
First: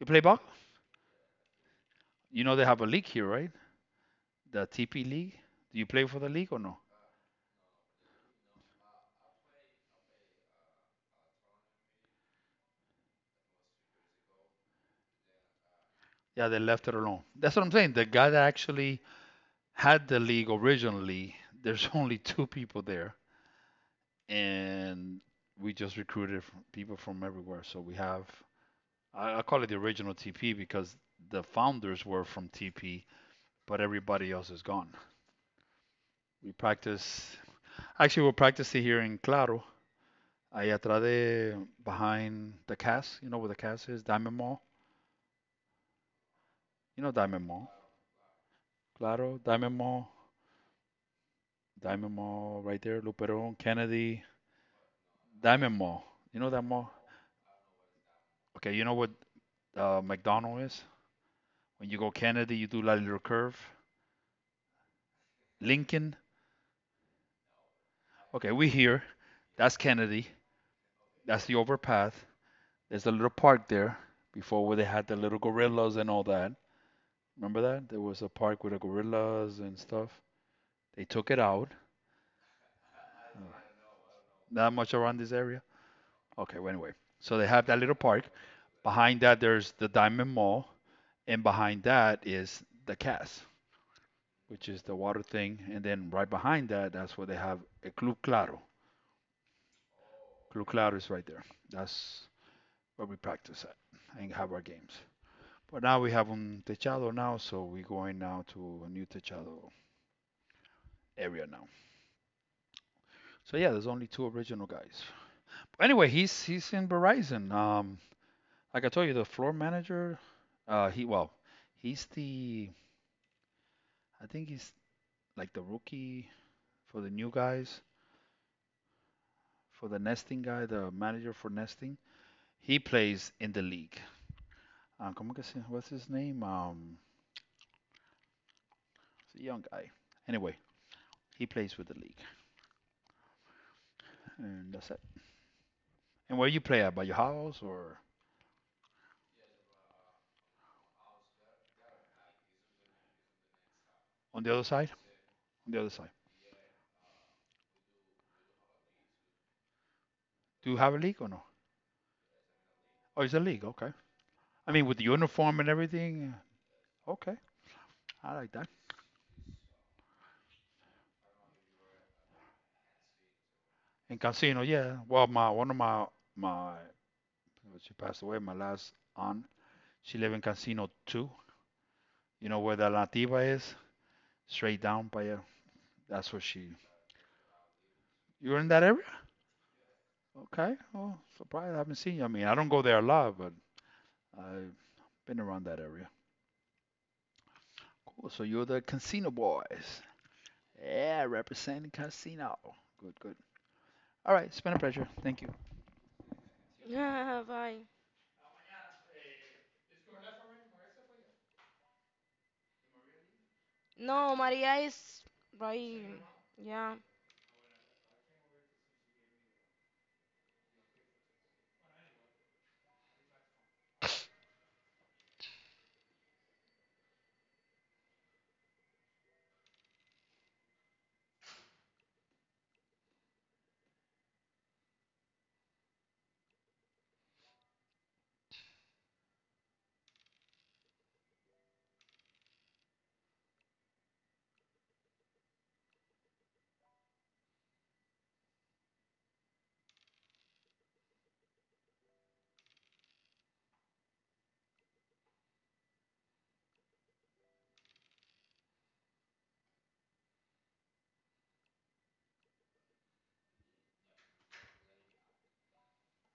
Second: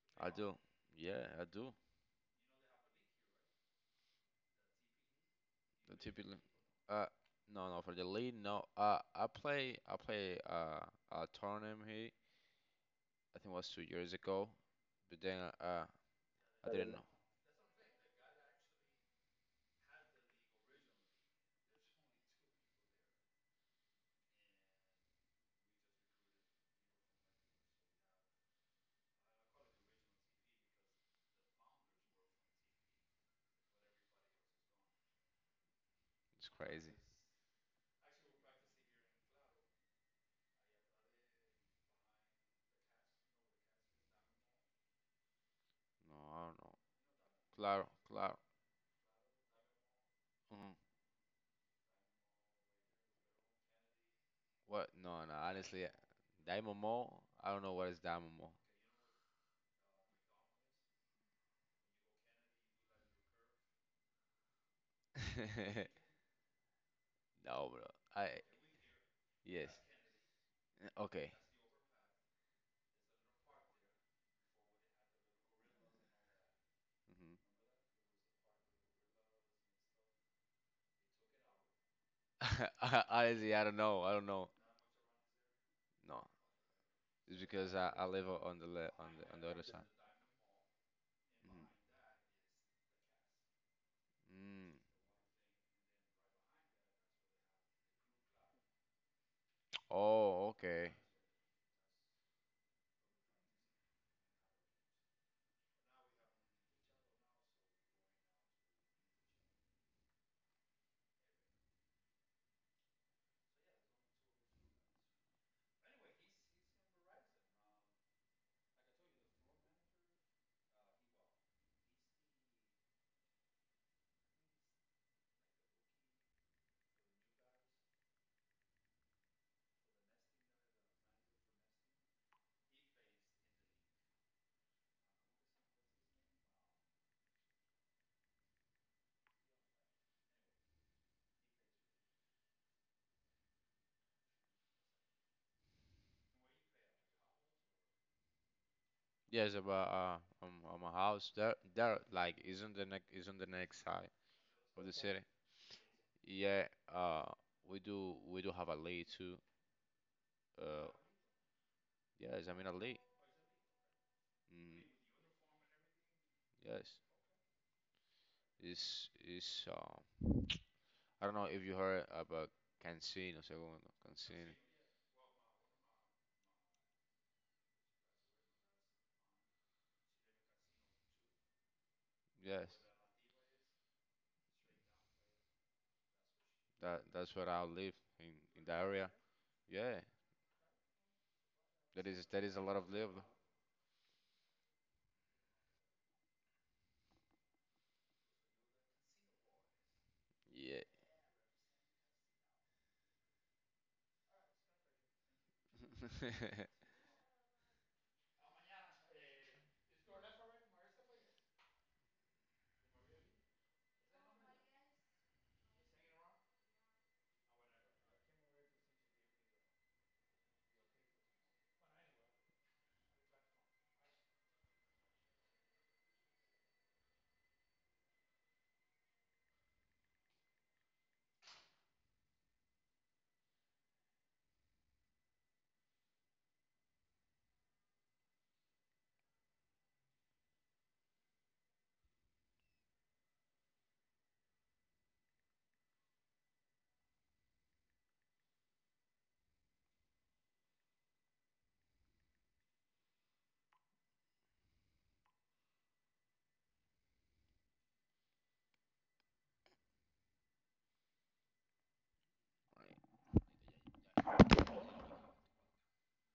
S1: You play
S2: I
S1: ball?
S2: do. Yeah, I do.
S1: You know they have a league here, right? The TP league. Do you
S2: The
S1: play for the
S2: typical,
S1: league or no?
S2: uh, no, no, for the league, no. I play, a tournament here. I think it was 2 years ago, but then,
S1: Yeah, they
S2: I didn't
S1: left
S2: don't
S1: it
S2: know.
S1: alone. That's what I'm saying. The guy that actually had the league originally, there's only two people there. And we just recruited from people from everywhere. So I call it the original TP because the founders were from TP, but everybody else is gone.
S2: It's
S1: We
S2: crazy.
S1: practice Actually, we'll practice it here in Claro. Ahí atrás de, behind the cast, you know where the cast is, Diamond Mall.
S2: No, I don't know.
S1: You know Diamond Mall.
S2: Claro, claro.
S1: Claro, Diamond Mall,
S2: Mm.
S1: Diamond Mall right there, Luperon, Kennedy,
S2: What? No, No.
S1: Diamond
S2: Honestly,
S1: Mall. You know that mall?
S2: Daimomo. I don't know what is Daimomo.
S1: Okay, you know what McDonald is? When you go Kennedy, you do that little curve. Lincoln,
S2: No, bro. I
S1: okay, we here.
S2: yes.
S1: That's Kennedy.
S2: Okay.
S1: That's the overpath. There's a little park there before where they had the little gorillas and all that. Remember
S2: hmm
S1: that? There was a park with the gorillas and stuff. They took it out.
S2: honestly,
S1: Uh,
S2: I don't know. I don't know.
S1: Not much around this area.
S2: No,
S1: Okay, well, anyway. So
S2: it's
S1: they have
S2: because
S1: that little
S2: I
S1: park.
S2: live on
S1: Behind
S2: the
S1: that,
S2: on the other
S1: there's
S2: side.
S1: the Diamond Mall. And
S2: Mhm.
S1: behind that is the Cas, which
S2: Mm.
S1: is the water thing. And then right behind that, that's where they have a Club Claro.
S2: Oh,
S1: Club
S2: okay.
S1: Claro is right there. That's where we practice at and have our games. But now we have un techado now, so we're going now to a new techado area now. So yeah, there's only two original guys. Anyway, he's in Verizon. Like I told you, the floor manager. He Well, he's the I think he's like the rookie for the new guys, for the nesting guy, the manager for nesting. He plays in the league. Um, what's his name? It's a young guy. Anyway, he plays with the league, and that's it. And where you play at? By your house or
S2: Yes, about a house there, there, like, isn't the next side
S1: on the other
S2: of
S1: side?
S2: the city?
S1: On the other side.
S2: Yeah, uh, we do have a lake too.
S1: Do you
S2: Uh,
S1: have a league or no?
S2: yes, I mean a lake.
S1: Oh, it's a league. Okay. I
S2: Mm,
S1: mean, with the uniform and everything. Yeah.
S2: yes,
S1: Okay, I like that.
S2: it's, I don't know if you heard about Cancino, Segundo,
S1: In
S2: Cancino.
S1: casino, yeah. Well, my one of my my she passed away. My last aunt, she lived in casino too. You know
S2: Yes,
S1: where the Nativa is? Straight down by you. That's where she.
S2: that's where I in,
S1: You're
S2: in
S1: in
S2: the
S1: that area?
S2: area. Yeah,
S1: Okay. Oh, surprised I haven't seen you. I mean,
S2: that
S1: I
S2: is a
S1: don't
S2: lot
S1: go
S2: of
S1: there a
S2: live.
S1: lot, but I've been around that area. Cool. So you're the casino boys.
S2: Yeah,
S1: Yeah, representing casino. Good, good. All right. It's been a pleasure. Thank you. Bye. No, Maria is right. Yeah.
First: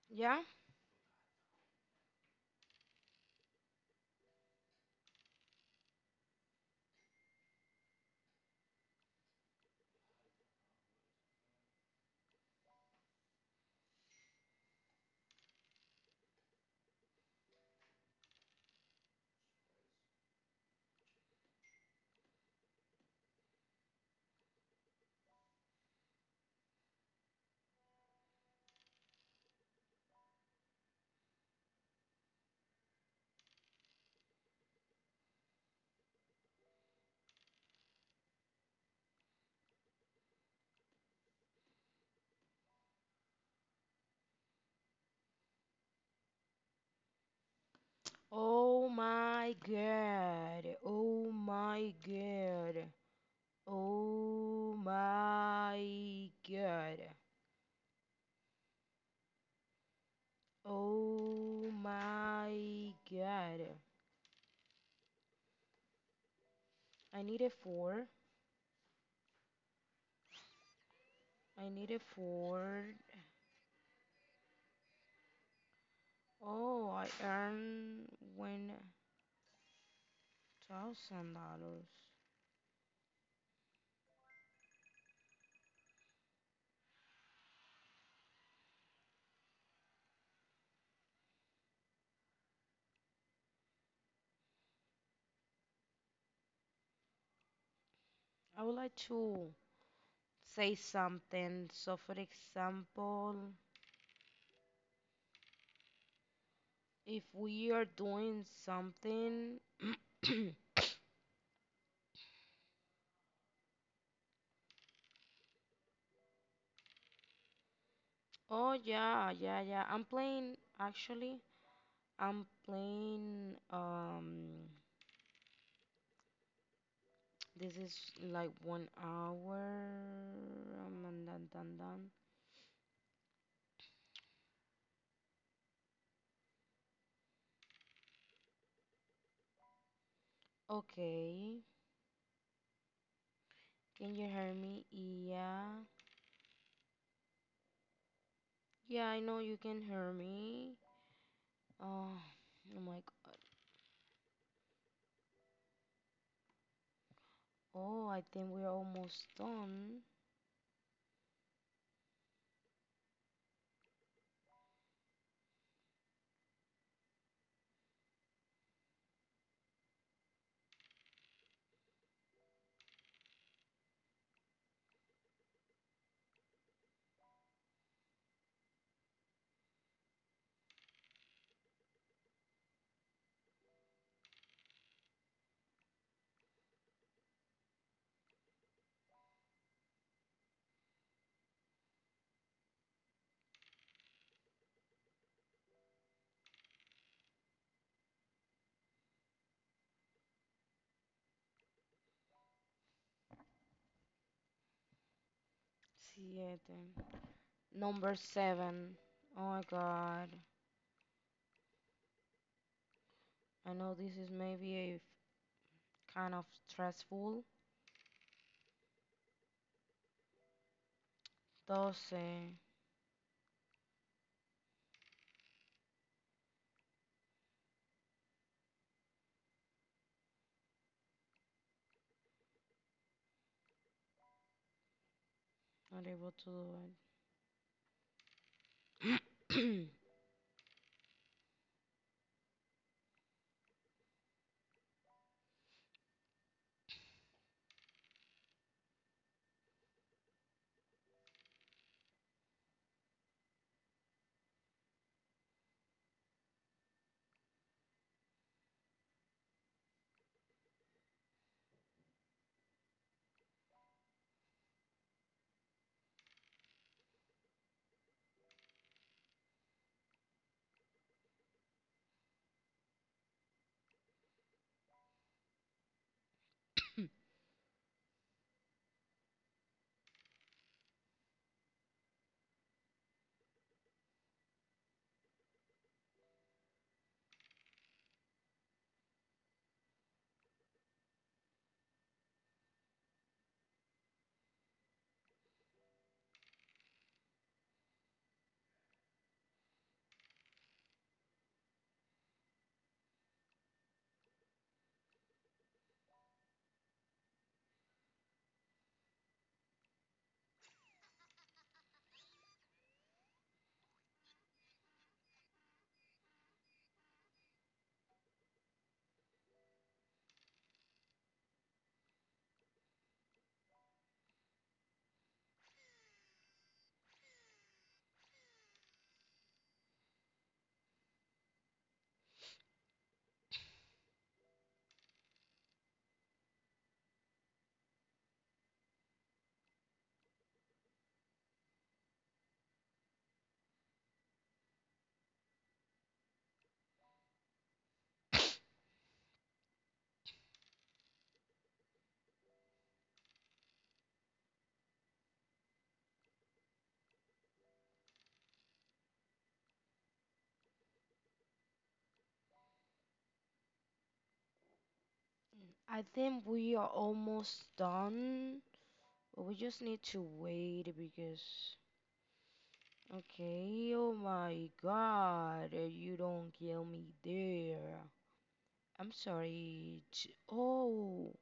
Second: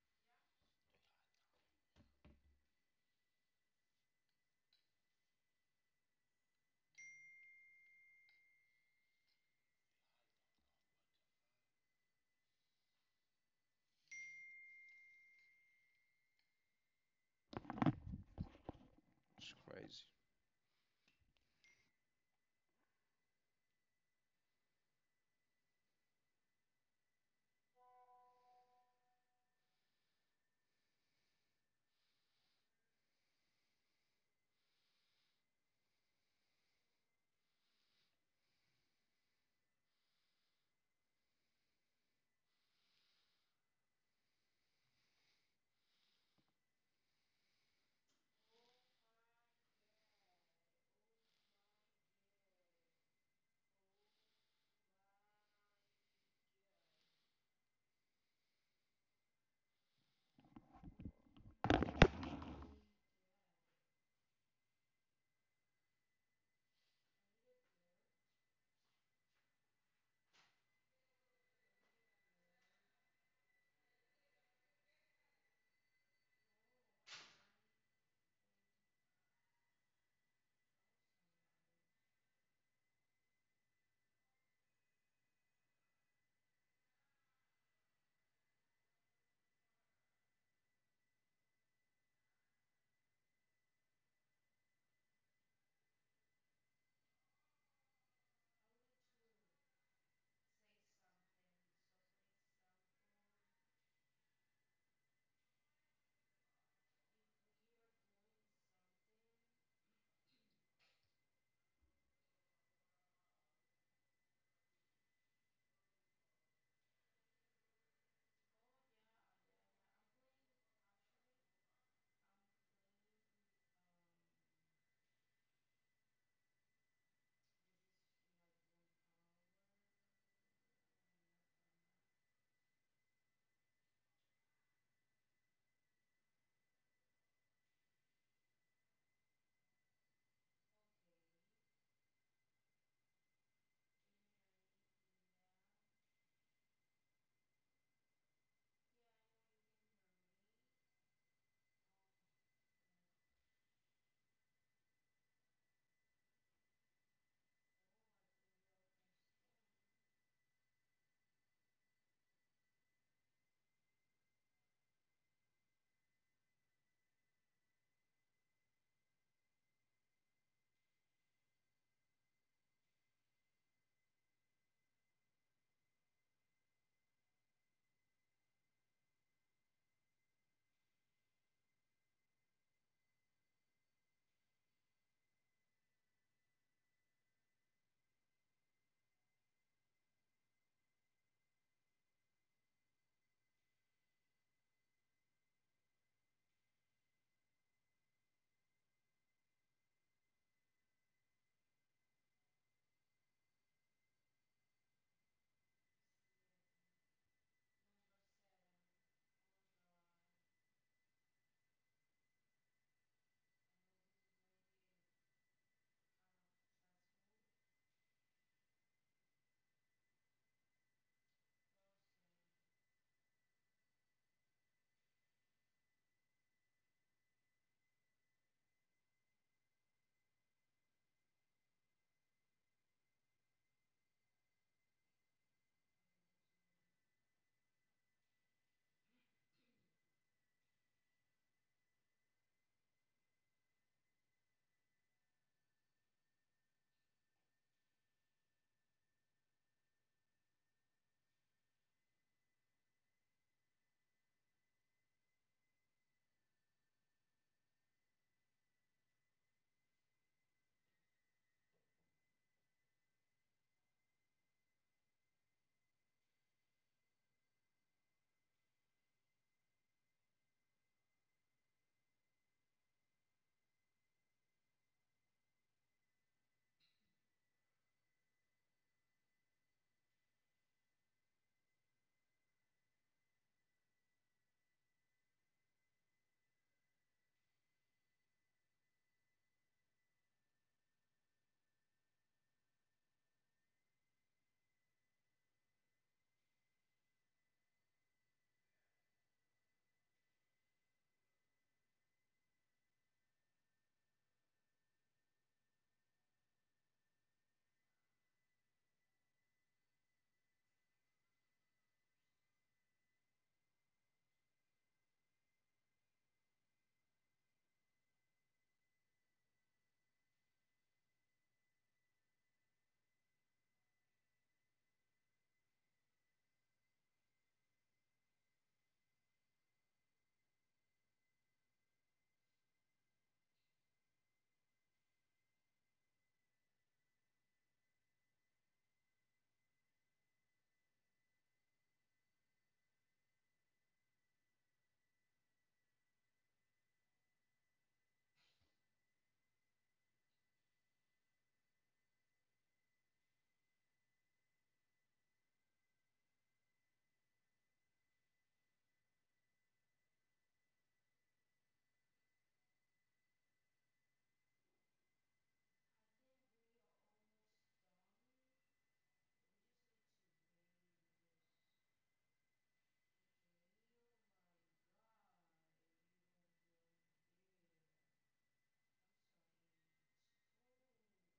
S1: Yeah.
S2: it's crazy.
S1: Oh my god. Oh my god. Oh my god. Oh my god. I need a four. I need a four. Oh, I earned $1,000. I would like to say something. So, for example, if we are doing something, oh yeah, yeah, yeah. I'm playing actually. I'm playing. This is like 1 hour. Dun, dun, dun, dun. Okay, can you hear me? Yeah, yeah. I know you can hear me. Oh, oh my God. Oh, I think we're almost done. Siete. Number seven. Oh my God. I know this is maybe kind of stressful, thus not able to do it. I think we are almost done, but we just need to wait because. Okay, oh my god, you don't kill me there. I'm sorry. Oh,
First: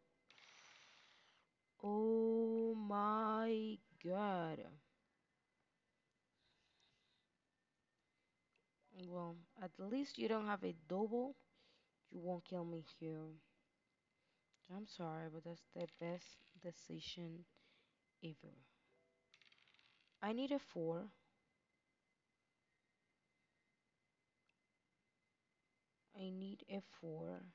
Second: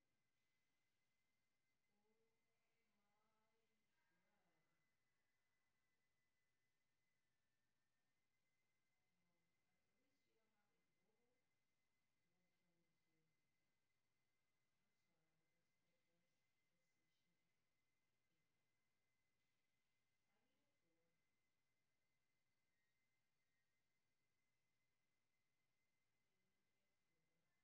S1: oh my god. Well, at least you don't have a double. You won't kill me here. I'm sorry, but that's the best decision ever. I need a four. I need a four.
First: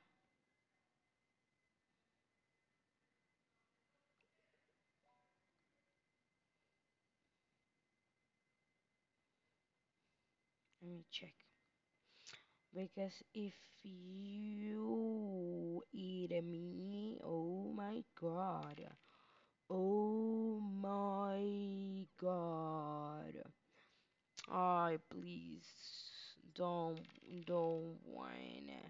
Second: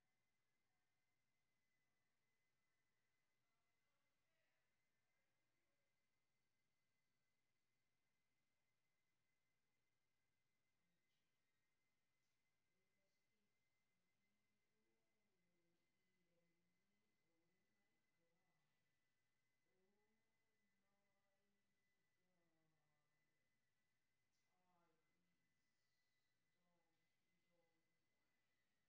S1: Let me check. Because if you eat me, oh my god. Oh my god. I please don't don't wanna.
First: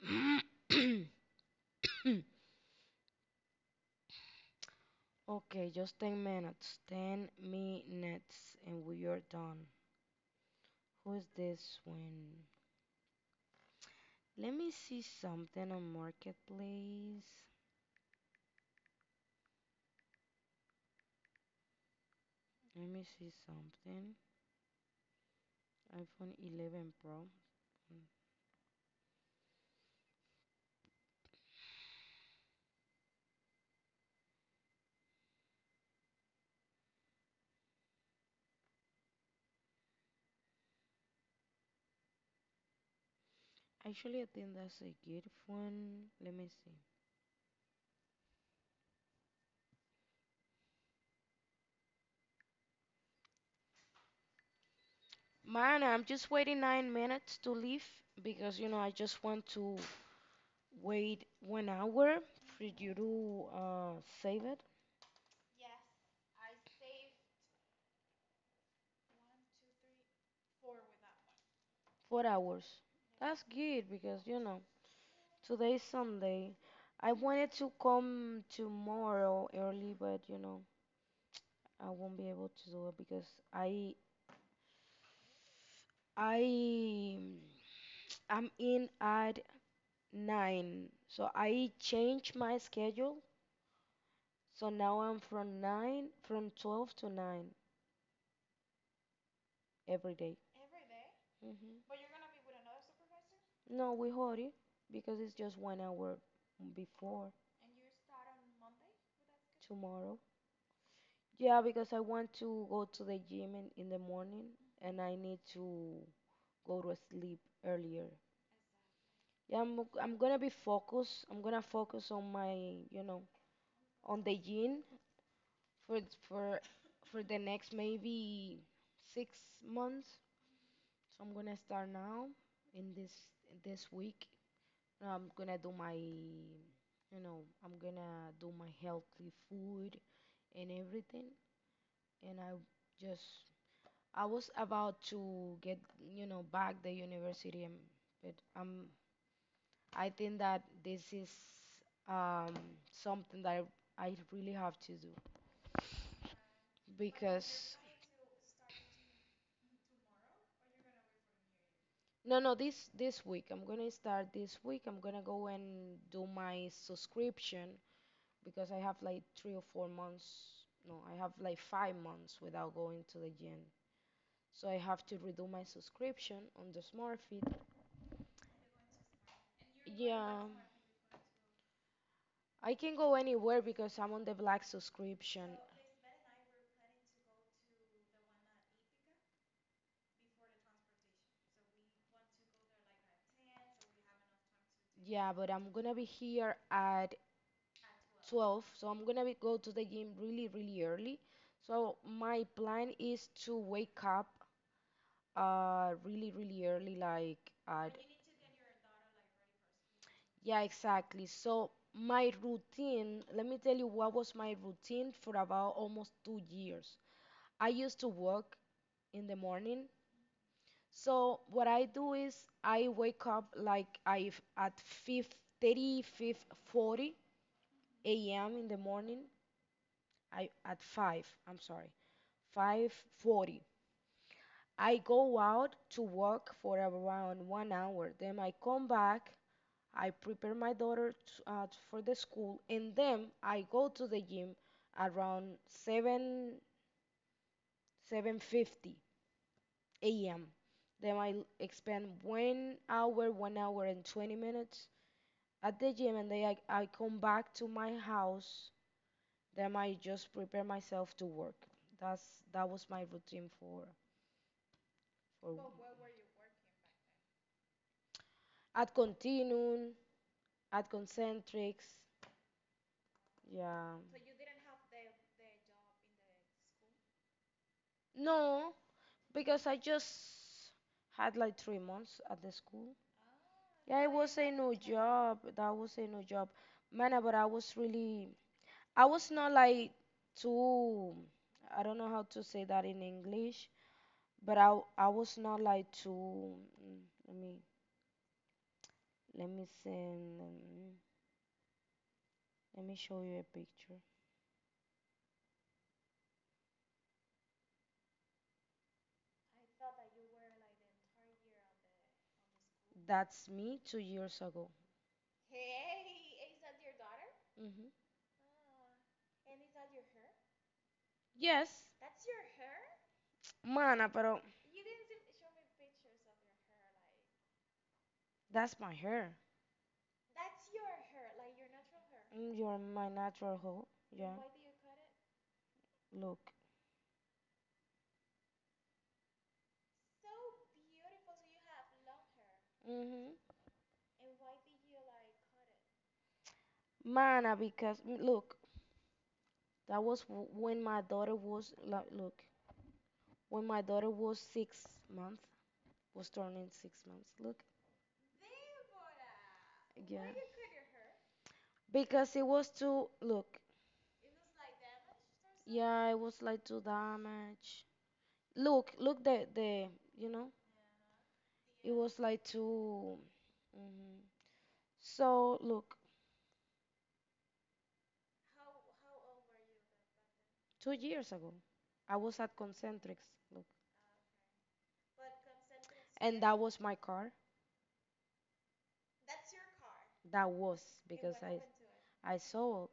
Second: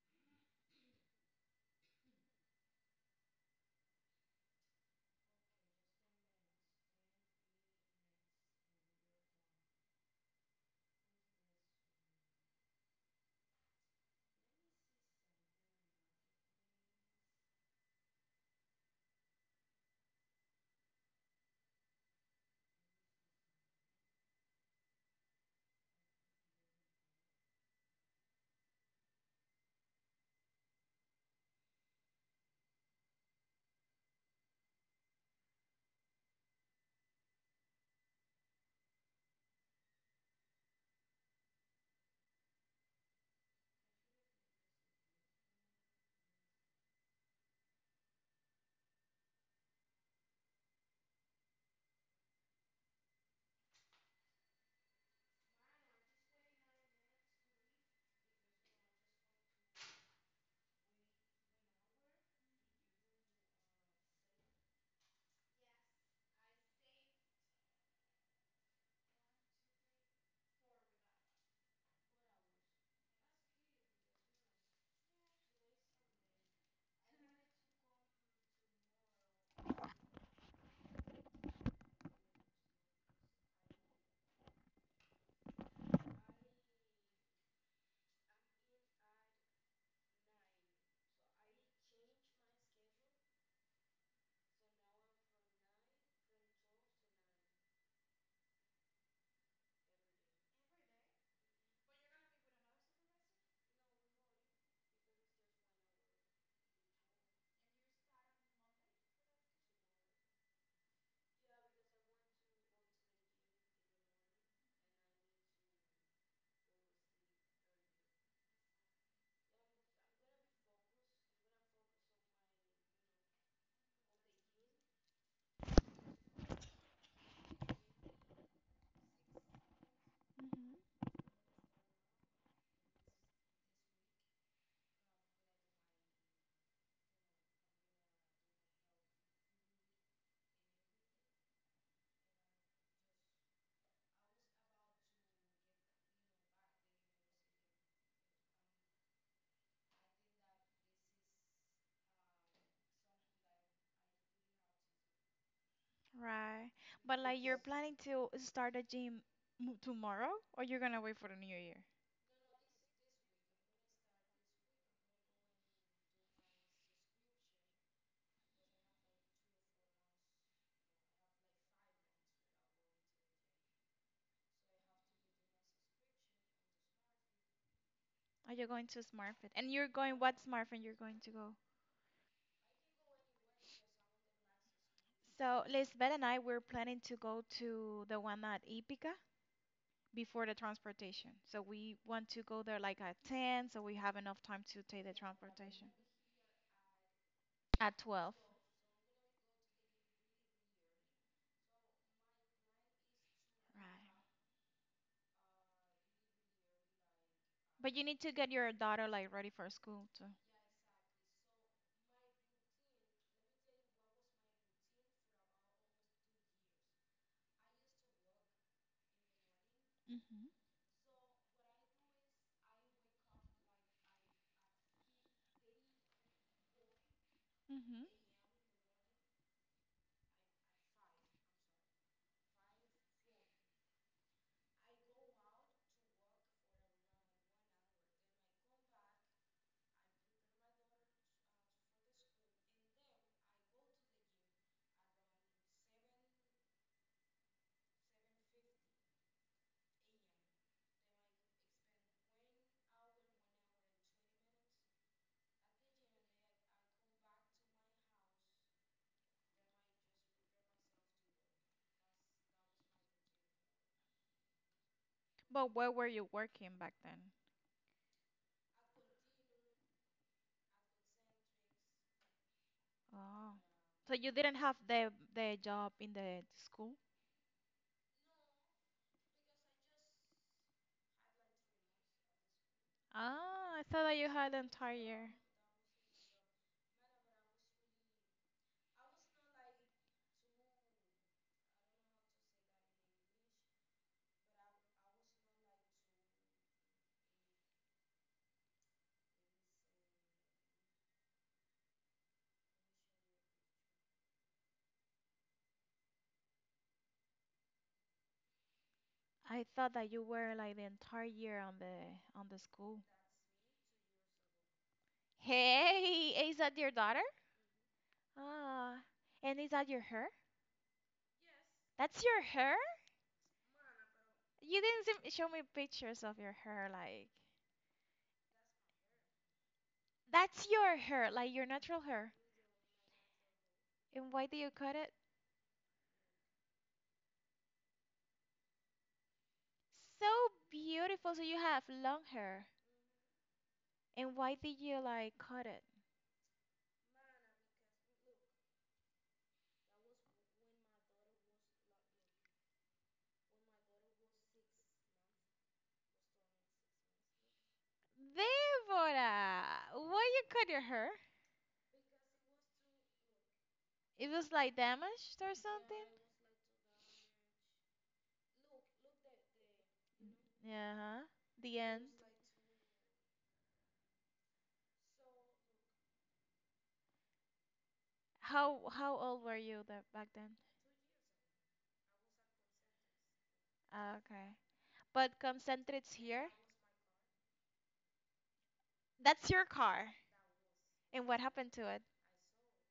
S1: okay, just 10 minutes. 10 minutes and we are done. Who's this one? Let me see something on Marketplace. Let me see something. iPhone 11 Pro. Mm. Actually, I think that's a good phone. Let me see. Man, I'm just waiting 9 minutes to leave because you know I just want to wait 1 hour for you to save it. 4 hours. That's good because you know today's Sunday. I wanted to come tomorrow early, but you know I won't be able to do it because I I I'm in at nine. So I changed my schedule. So now I'm from 12 to nine every day. Mm-hmm. No, we hold it because it's just 1 hour before tomorrow. Yeah, because I want to go to the gym in the morning and I need to go to sleep earlier. Yeah, I'm gonna be focused. I'm gonna focus on my, you know, on the gym for th- for the next maybe 6 months. So I'm gonna start now in this week. I'm gonna do my healthy food and everything. And just I was about to get back the university, and, but um I think that this is um something that I really have to do
S2: Right. But like you're
S1: because.
S2: planning to start a gym m tomorrow or you're gonna wait for the new year?
S1: No, no, this week. I'm gonna start this week. I'm gonna go and do my subscription because I have like 3 or 4 months. No, I have like 5 months without going to the gym. So I have to redo my subscription on the SmartFit.
S2: Are you going to SmartFit? And you're going what
S1: Yeah,
S2: SmartFit you're going to go?
S1: I can go anywhere because I'm on the black subscription.
S2: So Lisbeth and I we're planning to go to the one at Ipica before the transportation. So we want to go there like at 10 so we have enough time to take the
S1: Yeah, but I'm
S2: transportation.
S1: gonna be here at
S2: At 12.
S1: 12, so I'm gonna be go to the gym really, really early. So my plan is to wake
S2: Right.
S1: up really really early like
S2: But
S1: at.
S2: you need to get your daughter like ready for school too.
S1: Yeah, exactly. So my routine, let me tell you what was my routine for about almost 2 years. I used to work in the morning.
S2: hmm
S1: So what I do is I wake up, like I at 5 30
S2: hmm
S1: a.m in the morning. I at 5, I'm sorry, 5:40. I go out to work for around 1 hour. Then I come back, I prepare my daughter t for the school, and then I go to the gym around 7 7:50 a.m. Then spend 1 hour, 1 hour and 20 minutes at the gym, and then I come back to my house. Then I just prepare myself to work. That's that was my routine for
S2: But
S1: for
S2: where were you working back then?
S1: at Continuum, at Concentrix.
S2: Oh.
S1: Yeah.
S2: So you didn't have the job in the school?
S1: No, because I just had like 3 months at the school.
S2: Ah, I
S1: Yeah,
S2: thought
S1: it
S2: that you
S1: was a
S2: had the
S1: new
S2: entire year.
S1: job. That was a new job. Man, but I was really, I was not like too, I don't know how to say that in English, but I was not like too, mm, let me, let me send, mm, let me show you a picture.
S2: I thought that you were like the entire year on the school.
S1: That's me 2 years ago.
S2: Hey, is that your daughter?
S1: Hmm.
S2: Ah, and is that your hair?
S1: Yes,
S2: That's your hair?
S1: mana, pero
S2: You didn't seem- show me pictures of your hair, like
S1: that's my hair.
S2: that's your hair, like your natural hair.
S1: Mm, you're my natural
S2: And
S1: hair.
S2: why did you cut it?
S1: Look.
S2: So beautiful. So you have long hair.
S1: Hmm.
S2: And why did you like cut it?
S1: Mana, because look, when my daughter was like, look, when my daughter was 6 months, was turning 6 months. Look,
S2: Deborah,
S1: yeah,
S2: why you cut your hair?
S1: because it was too. Look,
S2: It was like damaged or something?
S1: yeah, it was like too damaged. Look the you know,
S2: Yeah, huh? The
S1: it
S2: end.
S1: was like too. Mhm. So look,
S2: How old were you that back then?
S1: 2 years ago, I was at Concentrics. Look,
S2: Ah, okay. But concentrates here.
S1: that was my car.
S2: That's your car.
S1: That was. be-
S2: And what happened to it?
S1: I saw.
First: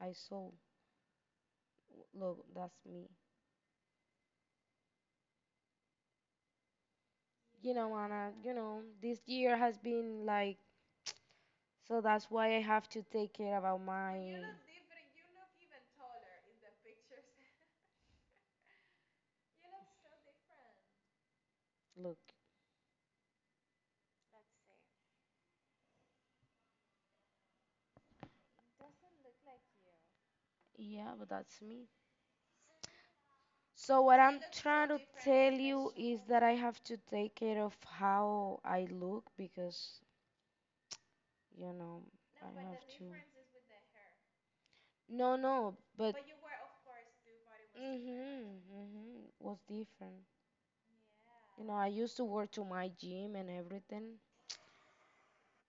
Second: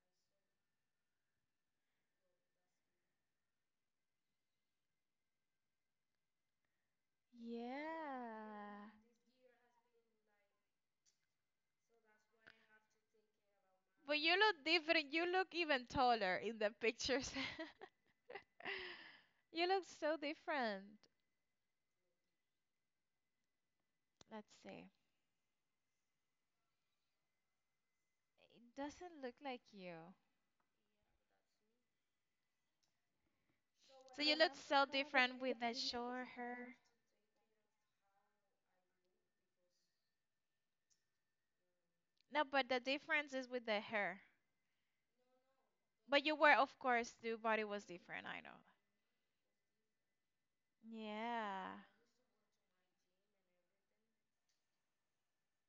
S1: I saw. Look, that's me. You know, Anna,
S2: Yeah.
S1: this year has been like, so that's why I have to take care about
S2: But
S1: my
S2: you look different. You look even taller in the pictures. You look so different.
S1: look.
S2: Let's see. It doesn't look like you.
S1: Yeah, but that's me. So what
S2: So you look so different with the short
S1: that I
S2: hair.
S1: have to take care of how I look because, you know,
S2: No, but the difference is with the hair.
S1: no, no, but
S2: But you were, of course, the body was different, I know.
S1: mm-hmm, was different. No,
S2: Yeah.
S1: I used to work to my gym and everything,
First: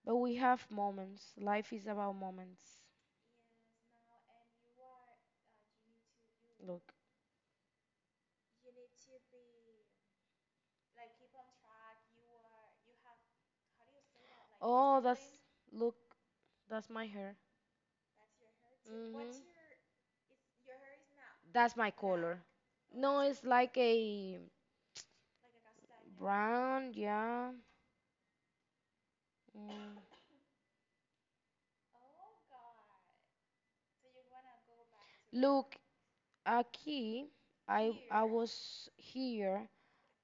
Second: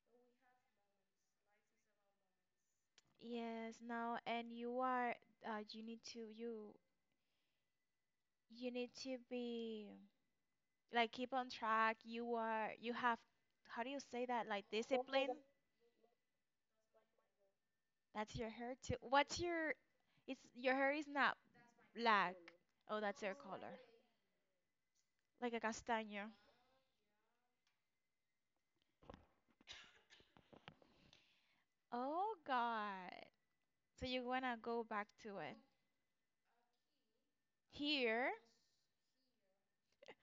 S1: but we have moments. Life is about moments.
S2: Yes, no, and you are you
S1: Look,
S2: you need to be like keep on track. You are you have how do you say that? Like discipline?
S1: look, that's my hair.
S2: That's your hair too. What's your it's your hair is not
S1: That's my
S2: black.
S1: color.
S2: Oh, that's your
S1: Like
S2: color.
S1: a
S2: Like a castaño.
S1: brown, yeah. Mm.
S2: Oh God. So you wanna go back to it.
S1: Aki,
S2: Here.
S1: was here.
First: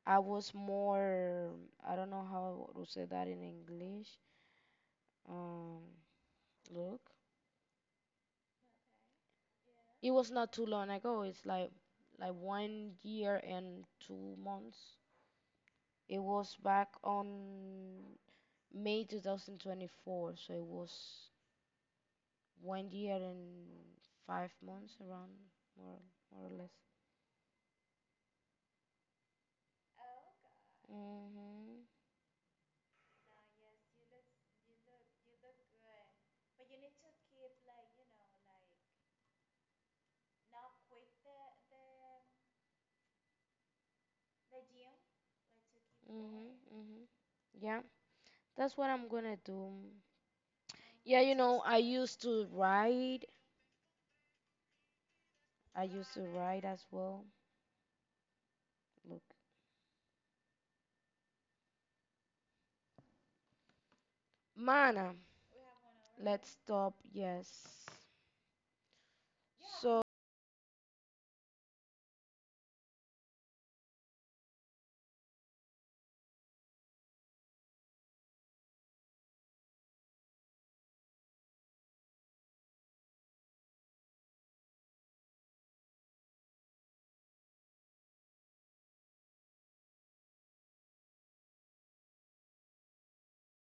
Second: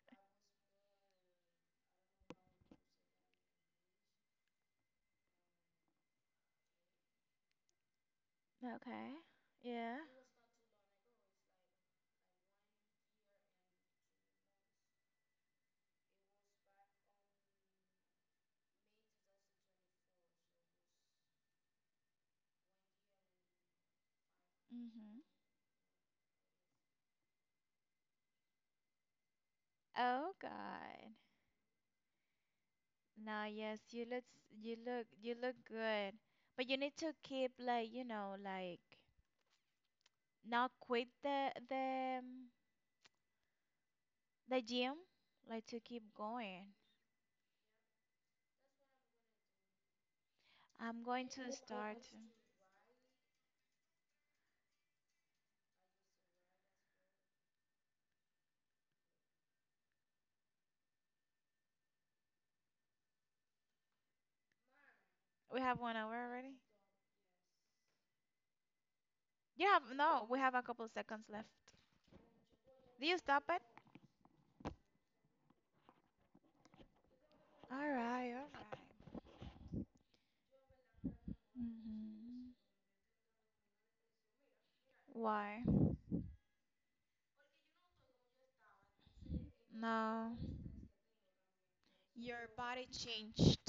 S1: I was more, I don't know how to say that in English. Um, Look,
S2: Okay. Yeah.
S1: it was not too long ago. It's like 1 year and 2 months. It was back on May 2024, so it was 1 year and 5 months
S2: Mhm.
S1: around, more more or less.
S2: Oh God.
S1: Mhm,
S2: No, yes, you look good. But you need to keep like, you know, like not quit the gym, like to keep
S1: mhm,
S2: going.
S1: mhm. Yeah, that's what I'm gonna do.
S2: I'm going
S1: You
S2: to
S1: know, I
S2: start.
S1: used to ride. I used to ride as well. Look. Mana,
S2: We have one hour
S1: let's
S2: already?
S1: stop. Yes.
S2: You have
S1: So.
S2: no, we have a couple seconds left. Do you stop it? All right, all right. Mhm. Why? No. Your body changed.